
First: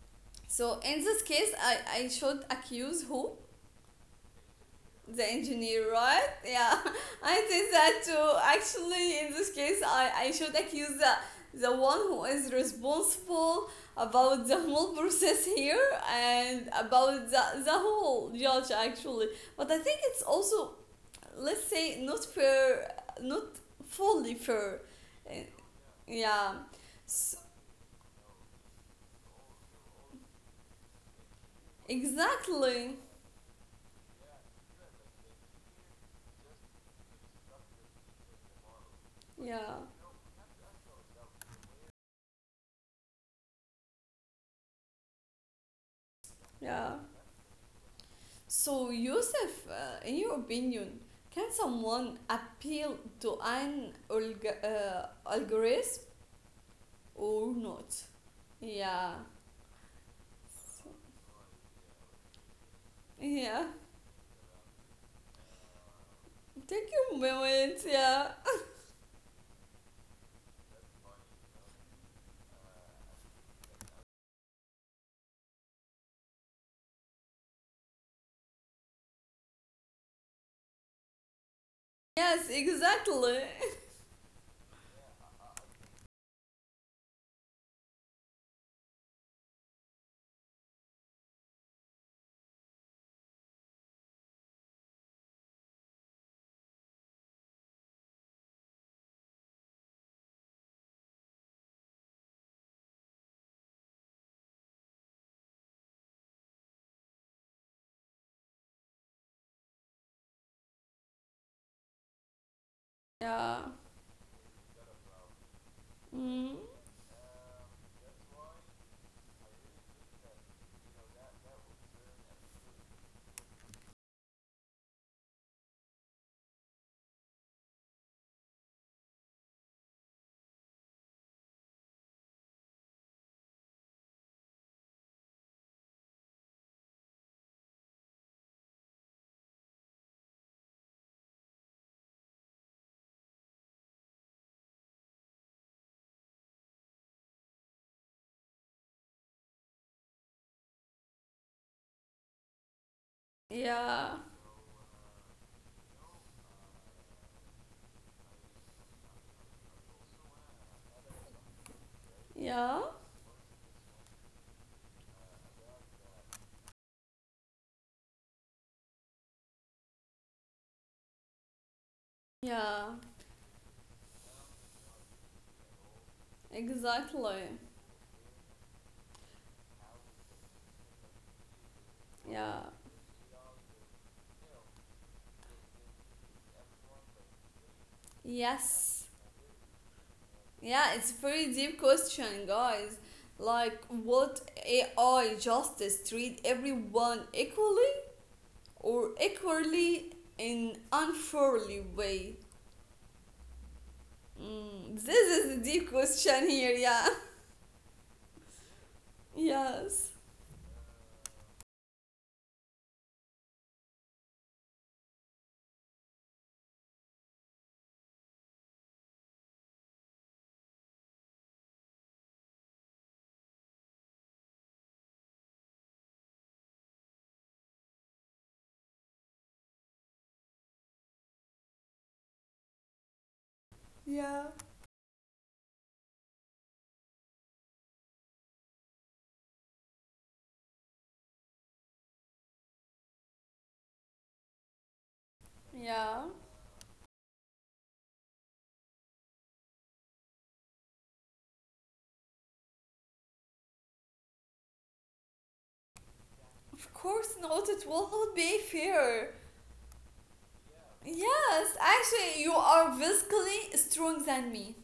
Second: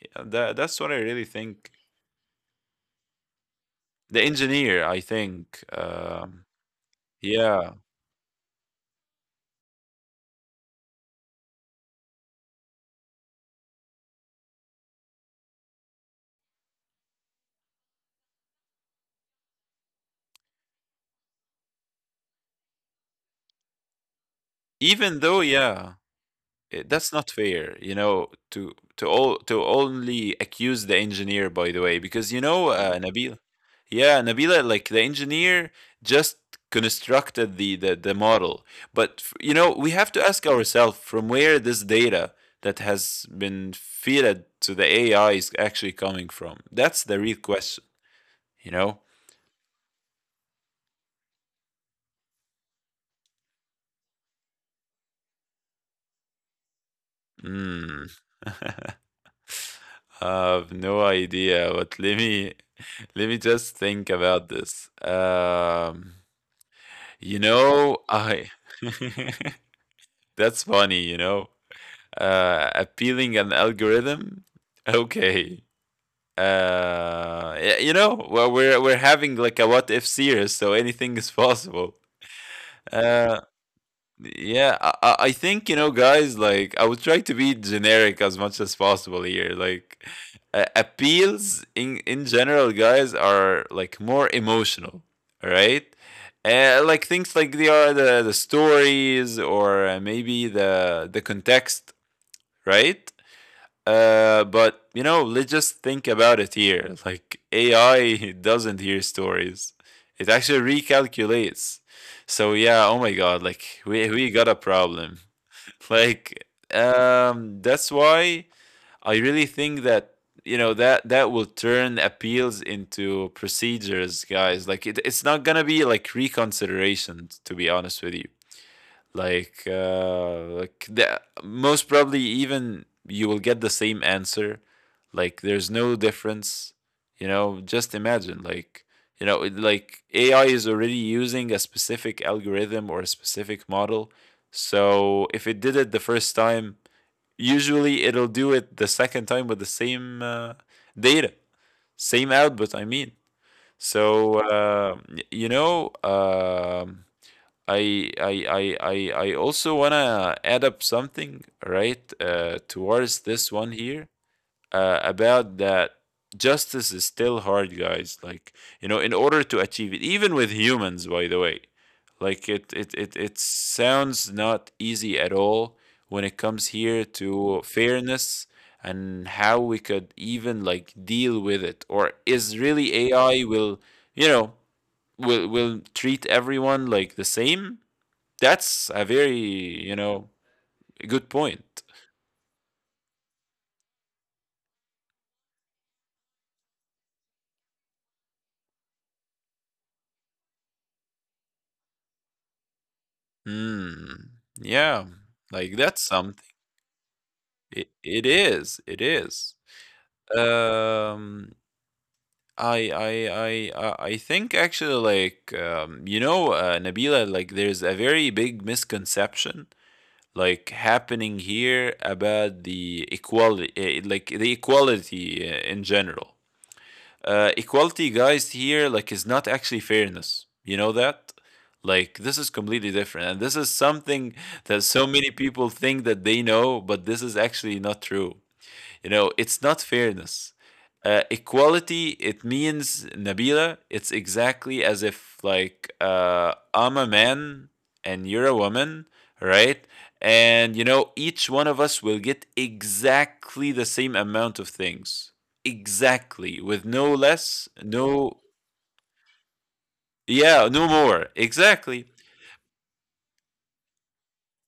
Speaker 2: Yeah, that that's what I
Speaker 1: in this
Speaker 2: really
Speaker 1: case,
Speaker 2: think.
Speaker 1: I should accuse who?
Speaker 2: The engineer, I
Speaker 1: The
Speaker 2: think,
Speaker 1: engineer, right? Yeah, I
Speaker 2: yeah.
Speaker 1: think that too. Actually, in this case, I should accuse the one who is responsible about the whole process here, and about the whole judge, actually. But I think it's also, let's say, not fair, not fully fair.
Speaker 2: Even though,
Speaker 1: Eh,
Speaker 2: yeah.
Speaker 1: Yeah,
Speaker 2: Eh, that's not
Speaker 1: S
Speaker 2: fair, you know, to only accuse the engineer, by the way, because you know. Yeah.
Speaker 1: exactly.
Speaker 2: Uh, Nabil, yeah, Nabila, like the engineer just constructed the model, but you
Speaker 1: Yeah,
Speaker 2: know, we have to ask ourselves from where this data that has been fed to the AI is actually coming from.
Speaker 1: yeah.
Speaker 2: That's the real question, you
Speaker 1: So,
Speaker 2: know.
Speaker 1: Yusuf, in your opinion, can someone appeal to an algorithm or not?
Speaker 2: Hmm.
Speaker 1: Yeah.
Speaker 2: I have no idea, but let me let me
Speaker 1: Yeah.
Speaker 2: just think about this.
Speaker 1: Take your
Speaker 2: You
Speaker 1: moments,
Speaker 2: know,
Speaker 1: yeah.
Speaker 2: I that's funny, you know. Uh, appealing an algorithm? Okay. Uh, you know, well, we're having like a what if series, so anything is possible.
Speaker 1: Yes, exactly.
Speaker 2: Uh, yeah, I I think, you know, guys, like, I would try to be generic as much as possible here. Like, appeals in general, guys, are like more emotional, right? Like things like they are the stories or, maybe the context, right? But you know, let's just think about it here. Like AI doesn't hear stories; it actually recalculates. So yeah, oh my god,
Speaker 1: Yeah.
Speaker 2: like we got a problem. Like,
Speaker 1: Mm.
Speaker 2: that's why I really think that, you know, that that will turn appeals into procedures, guys. Like it's not gonna be like reconsiderations, to be honest with you. Like, like the most probably even you will get the same answer. Like there's no difference. You know, just imagine, like, you know, like AI is already using a specific algorithm or a specific model. So if it did it the first time, usually it'll do it the second time with the same data, same output I mean.
Speaker 1: Yeah.
Speaker 2: So you know, um, I also wanna add up something, right,
Speaker 1: Yeah.
Speaker 2: towards this one here, about that justice is still hard, guys. Like, you know, in order to achieve it, even with humans, by the way, like it
Speaker 1: Yeah.
Speaker 2: it it it sounds not easy at all when it comes here
Speaker 1: Exactly.
Speaker 2: to fairness and how we could even like deal with it, or is
Speaker 1: Yeah.
Speaker 2: really AI will, you know, will treat everyone like the same. That's
Speaker 1: Yes.
Speaker 2: a very, you know,
Speaker 1: Yeah, it's a
Speaker 2: good
Speaker 1: very deep
Speaker 2: point.
Speaker 1: question, guys. Like, what AI justice, treat everyone equally or equally in unfairly way?
Speaker 2: Mm,
Speaker 1: Mm, this
Speaker 2: yeah,
Speaker 1: is a deep
Speaker 2: like that's
Speaker 1: question
Speaker 2: something.
Speaker 1: here. Yeah.
Speaker 2: It is. It is.
Speaker 1: Yes.
Speaker 2: Um, I think actually, like, you know, Nabila, like there's a very big misconception like happening here about the equality. Like the equality, in general, equality, guys, here like is not actually fairness. You know that? Like this is completely different, and this is
Speaker 1: Yeah.
Speaker 2: something that so many people think that they know, but this is actually not true. You know, it's not fairness. Equality, it means, Nabila, it's exactly as if, like,
Speaker 1: Yeah.
Speaker 2: I'm a man and you're a woman, right? And, you know, each one of us will get exactly the same amount of things. Exactly.
Speaker 1: Of
Speaker 2: With no
Speaker 1: course not.
Speaker 2: less,
Speaker 1: It will not
Speaker 2: no,
Speaker 1: be fair.
Speaker 2: yeah, no more.
Speaker 1: Yes,
Speaker 2: Exactly.
Speaker 1: actually, you are physically strong than me.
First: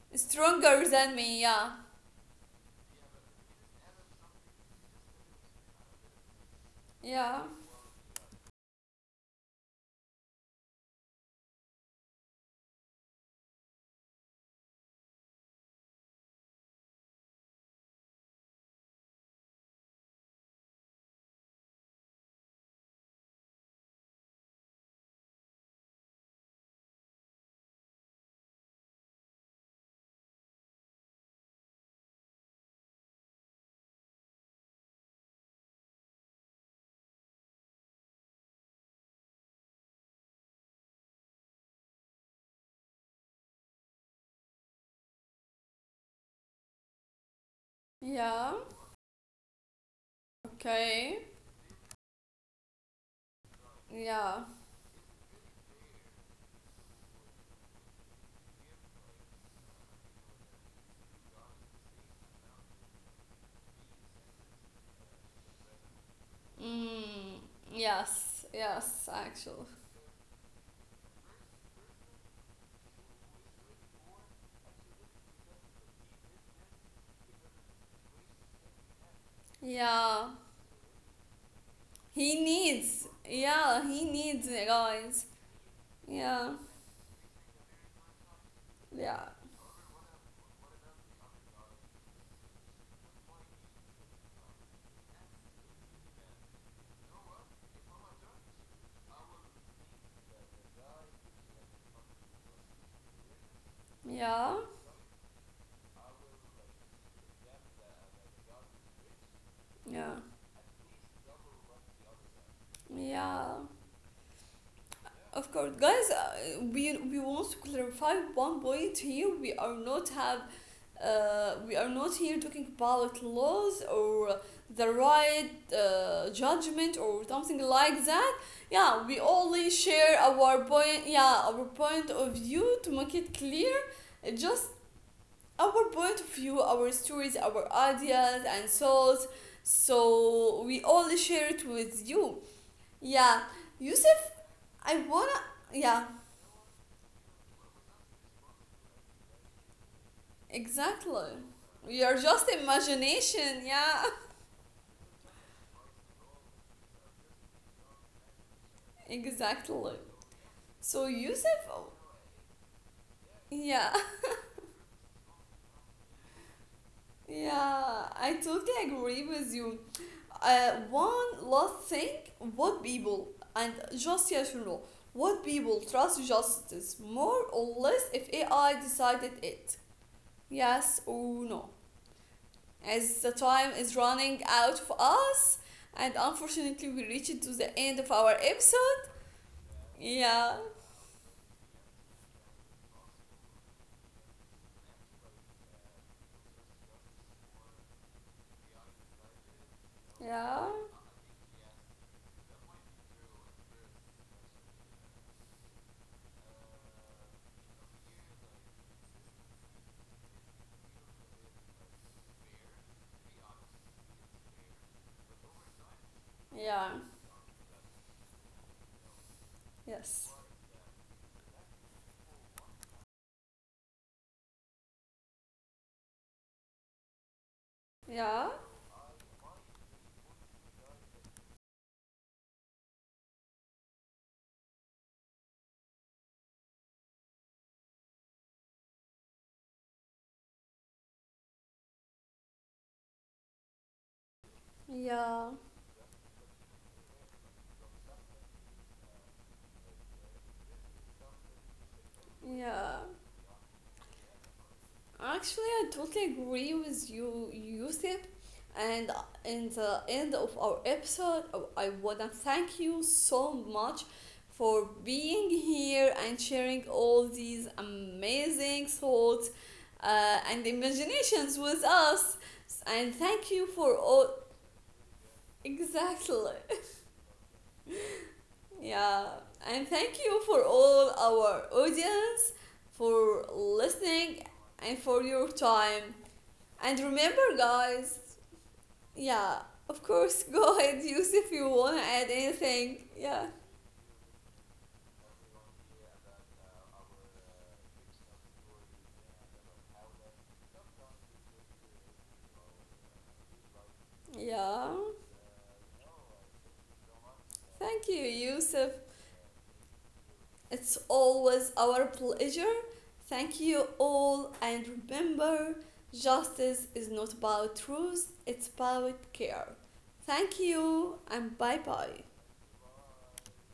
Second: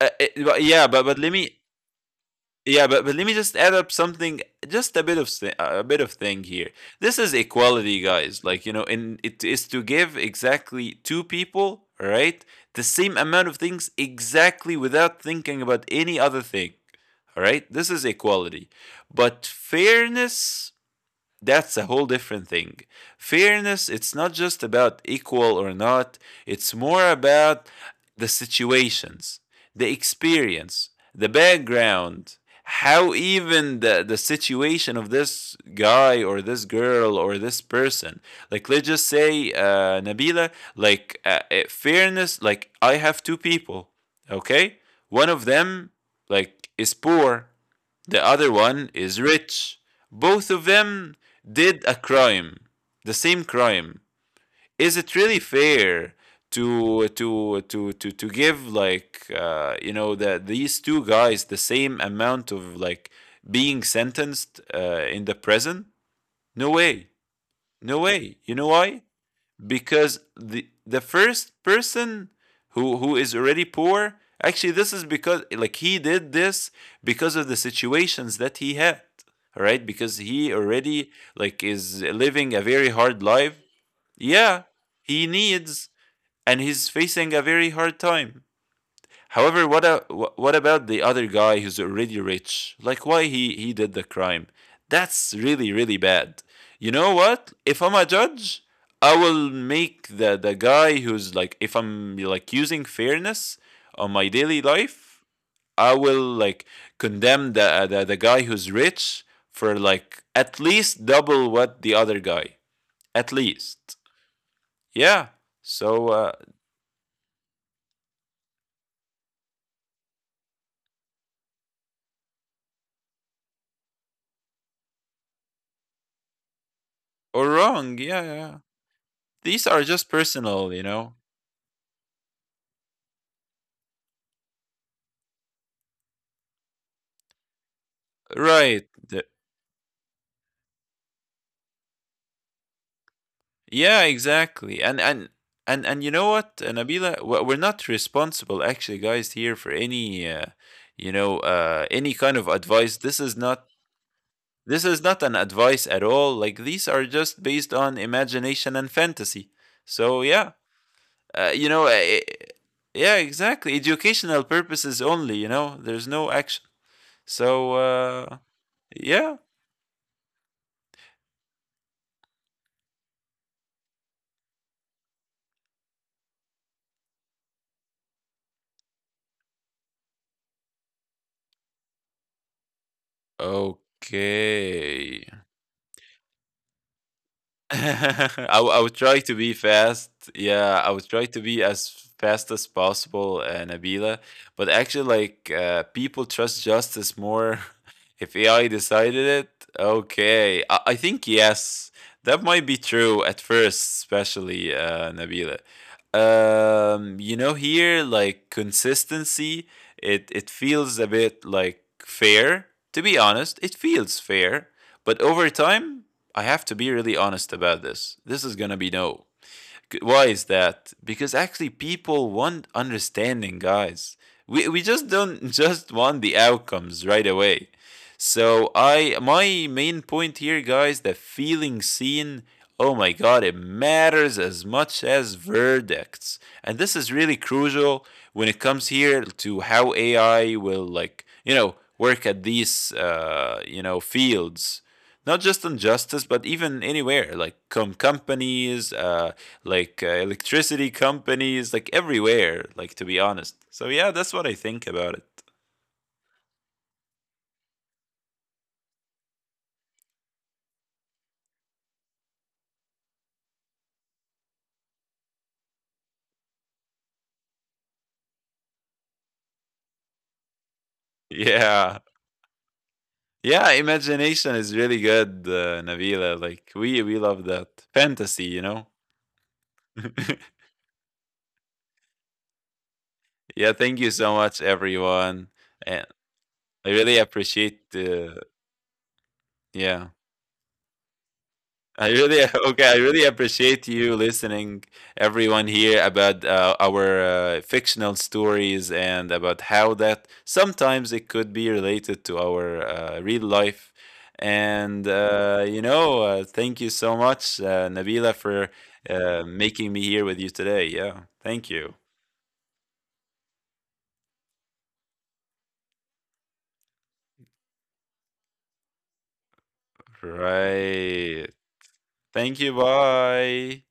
Speaker 2: It- but
Speaker 1: Stronger
Speaker 2: yeah,
Speaker 1: than
Speaker 2: but let
Speaker 1: me.
Speaker 2: me
Speaker 1: Yeah.
Speaker 2: Yeah, but let me just add up something, just a bit of a bit of thing here. This is
Speaker 1: Yeah.
Speaker 2: equality, guys. Like, you know, and it is to give exactly two people, right, the same amount of things exactly without thinking about any other thing. All right, this is equality, but fairness, that's a whole different thing. Fairness, it's not just about equal or not, it's more about the situations, the experience, the background, how even the situation of this guy or this girl or this person. Like, let's just say, Nabila, like, fairness, like, I have two people, okay? One of them, like, is poor, the other
Speaker 1: Yeah.
Speaker 2: one is rich. Both of them
Speaker 1: Okay.
Speaker 2: did a crime, the same crime.
Speaker 1: Yeah.
Speaker 2: Is it really fair to give, like, you know, that these two guys the same amount of like being sentenced in the prison? No way,
Speaker 1: Mm,
Speaker 2: no way. You
Speaker 1: yes,
Speaker 2: know why?
Speaker 1: yes, actually.
Speaker 2: Because the first person, who is already poor, actually this is because, like, he did this because of the situations that he had, all right, because
Speaker 1: Yeah,
Speaker 2: he already like is
Speaker 1: he
Speaker 2: living a very
Speaker 1: needs.
Speaker 2: hard life,
Speaker 1: Yeah, he needs
Speaker 2: yeah,
Speaker 1: it,
Speaker 2: he
Speaker 1: guys.
Speaker 2: needs,
Speaker 1: Yeah,
Speaker 2: and he's facing a very hard time.
Speaker 1: yeah,
Speaker 2: However, what about the other guy who's already rich? Like why he did the crime? That's really really bad. You know what? If I'm a judge, I will make the guy who's like, if I'm like using fairness on my daily
Speaker 1: yeah,
Speaker 2: life, I will like condemn the guy who's rich for like
Speaker 1: yeah,
Speaker 2: at least double what the other guy. At
Speaker 1: yeah.
Speaker 2: least. Yeah.
Speaker 1: Of course,
Speaker 2: So
Speaker 1: guys,
Speaker 2: uh,
Speaker 1: we want to clarify one point here. We are not here talking about laws or the right judgment or
Speaker 2: or
Speaker 1: something
Speaker 2: wrong.
Speaker 1: like
Speaker 2: Yeah, yeah,
Speaker 1: that.
Speaker 2: yeah.
Speaker 1: Yeah, we
Speaker 2: These
Speaker 1: only
Speaker 2: are just
Speaker 1: share
Speaker 2: personal,
Speaker 1: our
Speaker 2: you
Speaker 1: point.
Speaker 2: know.
Speaker 1: Yeah, our point of view, to make it clear. Just our point of view, our stories, our ideas and
Speaker 2: Right. The-
Speaker 1: thoughts. So we only share it with you. Yeah,
Speaker 2: Yeah,
Speaker 1: Yusuf,
Speaker 2: exactly. And
Speaker 1: I
Speaker 2: and
Speaker 1: wanna,
Speaker 2: and and you
Speaker 1: yeah.
Speaker 2: know what, Nabila, we're not responsible actually, guys, here for any you
Speaker 1: Exactly.
Speaker 2: know, any
Speaker 1: Your
Speaker 2: kind of
Speaker 1: just
Speaker 2: advice.
Speaker 1: imagination, yeah.
Speaker 2: This is not an advice at all. Like these are just based on imagination and fantasy.
Speaker 1: Exactly.
Speaker 2: So yeah,
Speaker 1: So,
Speaker 2: uh, you
Speaker 1: Yusuf,
Speaker 2: know, uh, yeah, exactly.
Speaker 1: yeah,
Speaker 2: Educational purposes only. You know, there's no action. So
Speaker 1: yeah, I totally agree
Speaker 2: yeah.
Speaker 1: with you. One last thing, what people, and just yes or no, what people trust justice more or less if AI decided it, yes or no. As the time is running out for
Speaker 2: Okay.
Speaker 1: us, and unfortunately we reached to the end of our
Speaker 2: I will try
Speaker 1: episode.
Speaker 2: to be fast.
Speaker 1: Yeah,
Speaker 2: Yeah, I would try to be as fast as possible, Nabila. But actually, like, people trust justice more if AI decided it. Okay, I,
Speaker 1: yeah.
Speaker 2: I think yes, that might be true at first, especially Nabila. You know, here like consistency, it feels a bit like fair. To be honest, it feels fair, but over time, I have to be
Speaker 1: Yeah.
Speaker 2: really honest about this. This is going to be no. Why
Speaker 1: Yes.
Speaker 2: is that? Because actually, people want understanding, guys. We just don't just want the outcomes right away.
Speaker 1: Yeah.
Speaker 2: So I, my main point here, guys, that feeling seen. Oh my god, it matters as much as verdicts, and this is really crucial when it comes here to how AI will, like, you know, work at these, you know, fields, not
Speaker 1: Yeah.
Speaker 2: just on justice, but even anywhere, like, companies, electricity companies, like everywhere,
Speaker 1: Yeah.
Speaker 2: like to be honest. So yeah, that's what I think about it.
Speaker 1: Actually, I totally agree with you, Yusuf. And in the end of our episode, I wanna thank you so much for being here and sharing all these amazing thoughts and imaginations with
Speaker 2: Yeah.
Speaker 1: us. And thank
Speaker 2: Yeah,
Speaker 1: you for all.
Speaker 2: imagination is really good, Nabila.
Speaker 1: Exactly.
Speaker 2: Like we love that fantasy, you know.
Speaker 1: Yeah, and thank you for all our audience for
Speaker 2: Yeah, thank you so
Speaker 1: listening
Speaker 2: much,
Speaker 1: and for your
Speaker 2: everyone, and
Speaker 1: time.
Speaker 2: I
Speaker 1: And
Speaker 2: really
Speaker 1: remember,
Speaker 2: appreciate.
Speaker 1: guys, yeah, of
Speaker 2: Yeah,
Speaker 1: course, go ahead, use if you
Speaker 2: I
Speaker 1: want to add
Speaker 2: really okay. I
Speaker 1: anything.
Speaker 2: really
Speaker 1: Yeah,
Speaker 2: appreciate you listening, everyone here, about our fictional stories and about how that sometimes it could be related to our real life. And
Speaker 1: yeah.
Speaker 2: you know, thank you so much,
Speaker 1: Thank
Speaker 2: Nabila,
Speaker 1: you,
Speaker 2: for
Speaker 1: Yusuf.
Speaker 2: making me here with you today.
Speaker 1: It's
Speaker 2: Yeah, thank
Speaker 1: always
Speaker 2: you.
Speaker 1: our pleasure. Thank you all, and remember, justice is not about truth, it's about care. Thank you,
Speaker 2: Right.
Speaker 1: and bye bye.
Speaker 2: Thank you. Bye.